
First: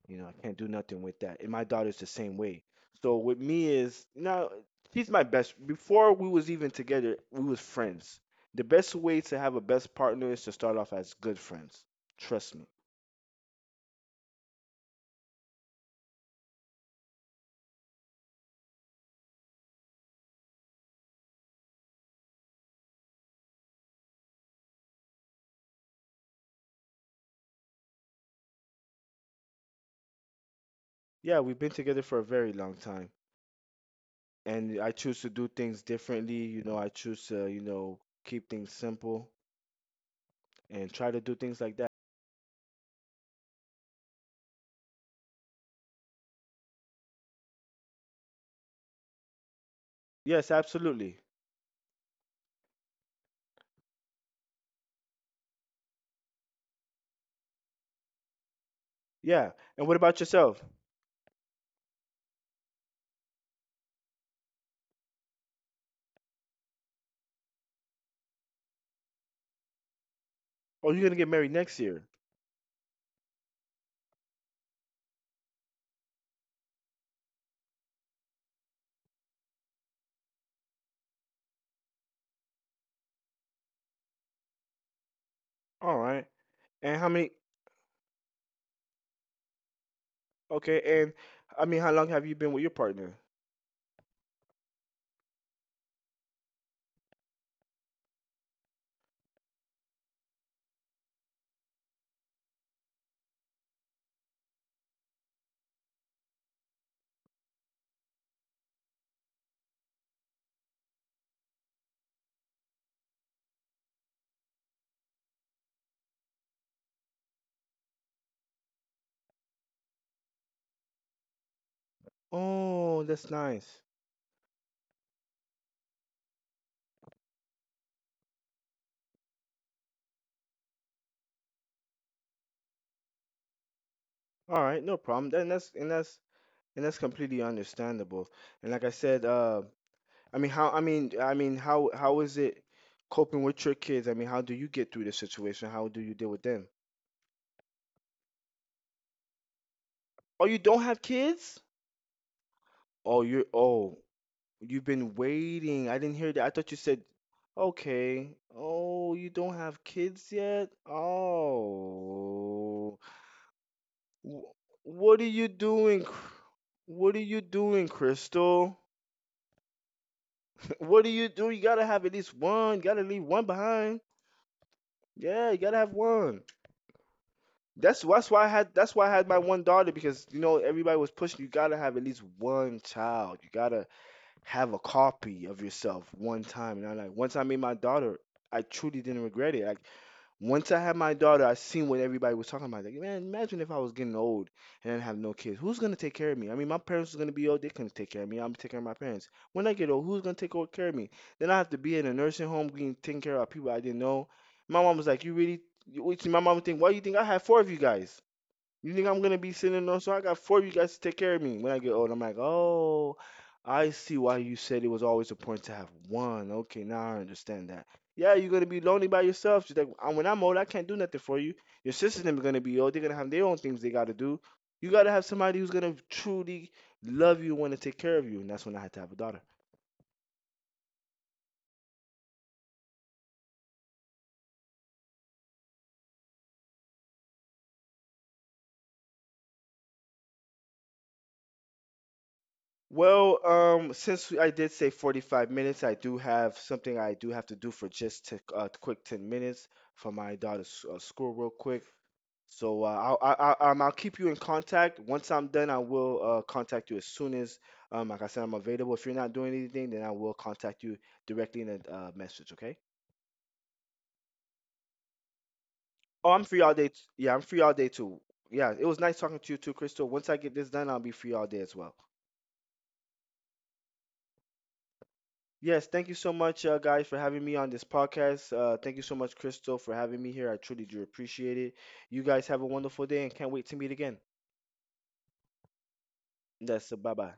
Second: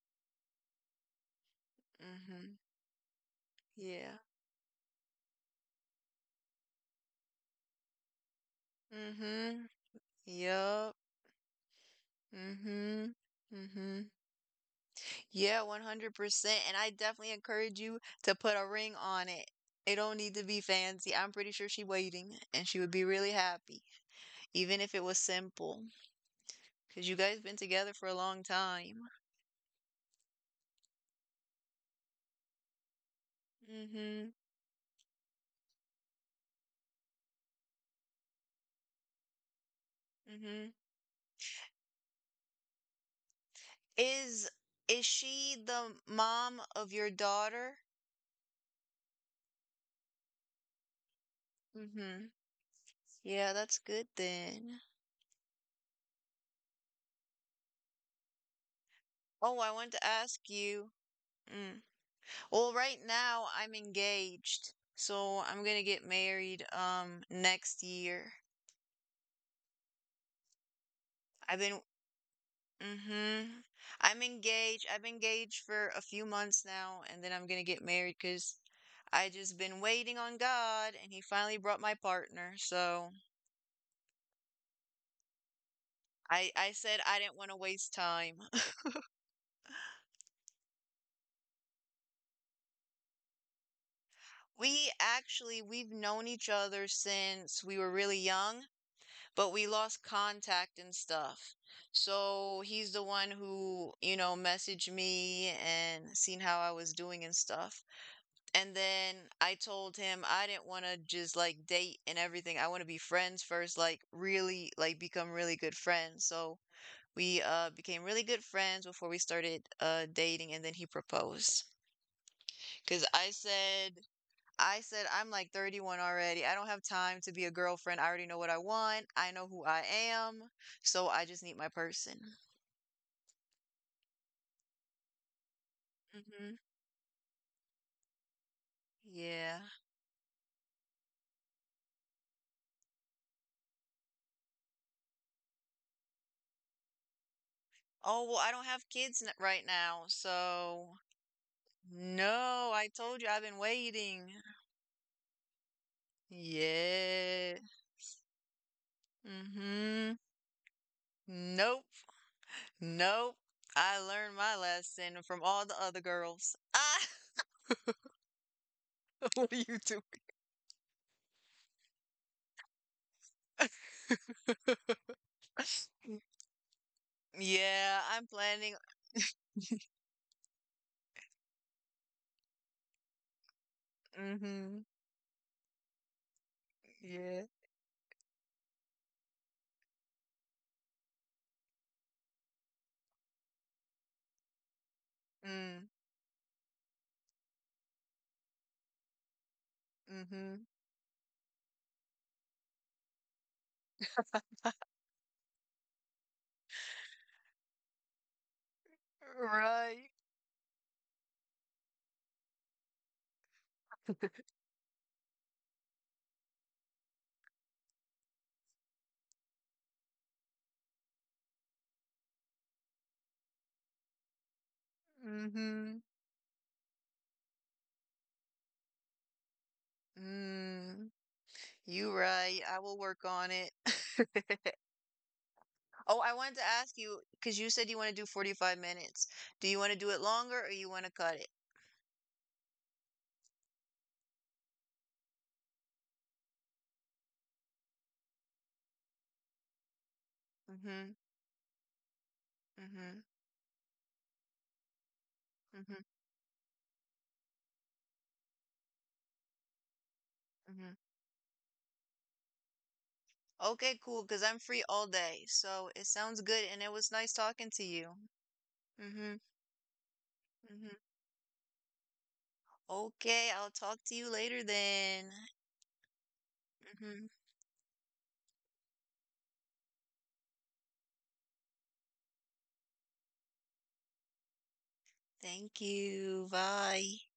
Speaker 2: You know, I can't do nothing with that. And my daughter's the same
Speaker 1: Mhm.
Speaker 2: way. So with me is,
Speaker 1: Yeah.
Speaker 2: you know, she's my best. Before we was even together, we was friends. The best way to have a
Speaker 1: Mhm.
Speaker 2: best partner is to start off
Speaker 1: Yep.
Speaker 2: as good friends. Trust me.
Speaker 1: Mhm. Mhm. Yeah, one hundred percent. And I definitely encourage you to put a ring on it. It don't need to be fancy. I'm pretty sure she waiting and she would be really happy, even if it was simple, because you guys been together for a long time.
Speaker 2: Yeah, we've been together for a very long time.
Speaker 1: Mhm.
Speaker 2: And I choose to do things differently. You know, I choose to, you know, keep things simple
Speaker 1: Mhm.
Speaker 2: and try to do things like that.
Speaker 1: Is is she the mom of your daughter?
Speaker 2: Yes, absolutely.
Speaker 1: Mhm. Yeah, that's good then. Oh,
Speaker 2: Yeah.
Speaker 1: I want
Speaker 2: And
Speaker 1: to
Speaker 2: what about
Speaker 1: ask
Speaker 2: yourself?
Speaker 1: you. Mm. Well, right now I'm engaged, so I'm gonna get married um next year.
Speaker 2: Oh, you're gonna get married
Speaker 1: I've been
Speaker 2: next year.
Speaker 1: Mm-hmm. I'm engaged. I've been engaged for a few months now, and then I'm gonna get married because I just been waiting on God, and He finally brought my partner. So
Speaker 2: All right.
Speaker 1: I I said
Speaker 2: And how
Speaker 1: I didn't
Speaker 2: many?
Speaker 1: want to waste time.
Speaker 2: Okay. And I mean, how long have you been with your partner?
Speaker 1: We actually we've known each other since we were really young. But we lost contact and stuff. So he's the one who, you know, messaged me and seen how I was doing and stuff. And then I told him I didn't want to just like date and everything. I want to be friends first, like really, like become really good friends. So we uh became really good friends before we started uh dating and then he proposed. Because
Speaker 2: Oh,
Speaker 1: I
Speaker 2: that's nice.
Speaker 1: said I said, I'm like thirty-one already. I don't have time to be a girlfriend. I already know what I want. I know who I am. So I just need my person.
Speaker 2: All right, no problem. Then that's and that's
Speaker 1: Hmm.
Speaker 2: And that's completely understandable. And like I said,
Speaker 1: Yeah.
Speaker 2: uh, I mean, how? I mean, I mean, how? How is it coping with your kids? I mean, how do you get through the situation? How do you deal with them?
Speaker 1: Oh, well, I don't have kids n- right now.
Speaker 2: Oh, you don't
Speaker 1: So
Speaker 2: have kids?
Speaker 1: no, I
Speaker 2: Oh,
Speaker 1: told you I've
Speaker 2: you're.
Speaker 1: been
Speaker 2: Oh,
Speaker 1: waiting.
Speaker 2: you've been waiting. I didn't hear that. I thought you said,
Speaker 1: Yeah.
Speaker 2: okay. Oh, you don't have
Speaker 1: Hmm.
Speaker 2: kids yet?
Speaker 1: Nope.
Speaker 2: Oh.
Speaker 1: Nope. I learned
Speaker 2: Wh-
Speaker 1: my lesson
Speaker 2: What
Speaker 1: from
Speaker 2: are you
Speaker 1: all the other
Speaker 2: doing? Cr-
Speaker 1: girls. Ah,
Speaker 2: What are you doing, Crystal?
Speaker 1: what are you doing?
Speaker 2: What are you doing? You gotta have at least one. You gotta leave one behind. Yeah, you gotta have one.
Speaker 1: Yeah,
Speaker 2: That's
Speaker 1: I'm
Speaker 2: that's why I
Speaker 1: planning.
Speaker 2: had that's why I had my one daughter, because you know, everybody was pushing. You gotta have at least one child. You gotta have
Speaker 1: Hmm.
Speaker 2: a copy of yourself one time. And I like
Speaker 1: Yeah.
Speaker 2: Once I made my daughter, I truly didn't regret it. Like once I had my daughter, I seen what everybody was talking about. Like, man, imagine if I was getting old and I have no kids. Who's
Speaker 1: Mm.
Speaker 2: gonna take care of me? I mean, my parents are gonna be old. They couldn't take care of me. I'm taking care of my parents. When I get old, who's gonna take
Speaker 1: Mhm.
Speaker 2: o- care of me? Then I have to be in a nursing home being taken care of by people I didn't know. My mom was like, "You really?" You- my mom would think, "Why do you think I had four of you guys? You think I'm gonna be sitting on?
Speaker 1: Right.
Speaker 2: So I got four of you guys to take care of me when I get old." I'm like, oh, I see why you said it was always a point to have one. Okay, now I understand that. Yeah, you're gonna be lonely by yourself. She's like, "Uh, when I'm old, I can't do nothing for you. Your sisters are gonna be old. They're gonna have their own things they gotta do. You gotta have somebody who's gonna
Speaker 1: Mhm.
Speaker 2: truly love you, and want to take care of you," and that's when I had to have a daughter.
Speaker 1: Mm. You right. I will work on it. Oh, I wanted to ask you because you said you want to do forty-five minutes. Do you want to do it longer or you want to cut it?
Speaker 2: Well, um, since I did say forty-five minutes, I do have something I do have to do for just a uh, quick ten minutes for my daughter's uh,
Speaker 1: Mhm.
Speaker 2: school, real quick. So uh, I'll,
Speaker 1: Mhm.
Speaker 2: I'll, i um, I'll keep you in contact. Once I'm done, I
Speaker 1: Mhm.
Speaker 2: will uh, contact you as soon as, um, like I said, I'm available. If you're not doing anything, then I will contact
Speaker 1: Mhm.
Speaker 2: you directly in a uh, message, okay?
Speaker 1: Okay, cool, because I'm free all day. So it
Speaker 2: Oh,
Speaker 1: sounds
Speaker 2: I'm free
Speaker 1: good
Speaker 2: all
Speaker 1: and
Speaker 2: day.
Speaker 1: it
Speaker 2: T-
Speaker 1: was
Speaker 2: yeah,
Speaker 1: nice
Speaker 2: I'm free
Speaker 1: talking
Speaker 2: all
Speaker 1: to
Speaker 2: day too.
Speaker 1: you.
Speaker 2: Yeah, it was nice talking
Speaker 1: Mhm.
Speaker 2: to you too, Crystal. Once I get this done,
Speaker 1: Mhm.
Speaker 2: I'll be free all day as well.
Speaker 1: Okay, I'll talk to you later then.
Speaker 2: Yes, thank you so much, uh, guys, for
Speaker 1: Mhm.
Speaker 2: having me on this podcast. Uh, thank you so much, Crystal, for having me here. I truly do appreciate it. You guys have a wonderful day and can't wait to meet again.
Speaker 1: Thank you.
Speaker 2: That's a bye
Speaker 1: Bye.
Speaker 2: bye.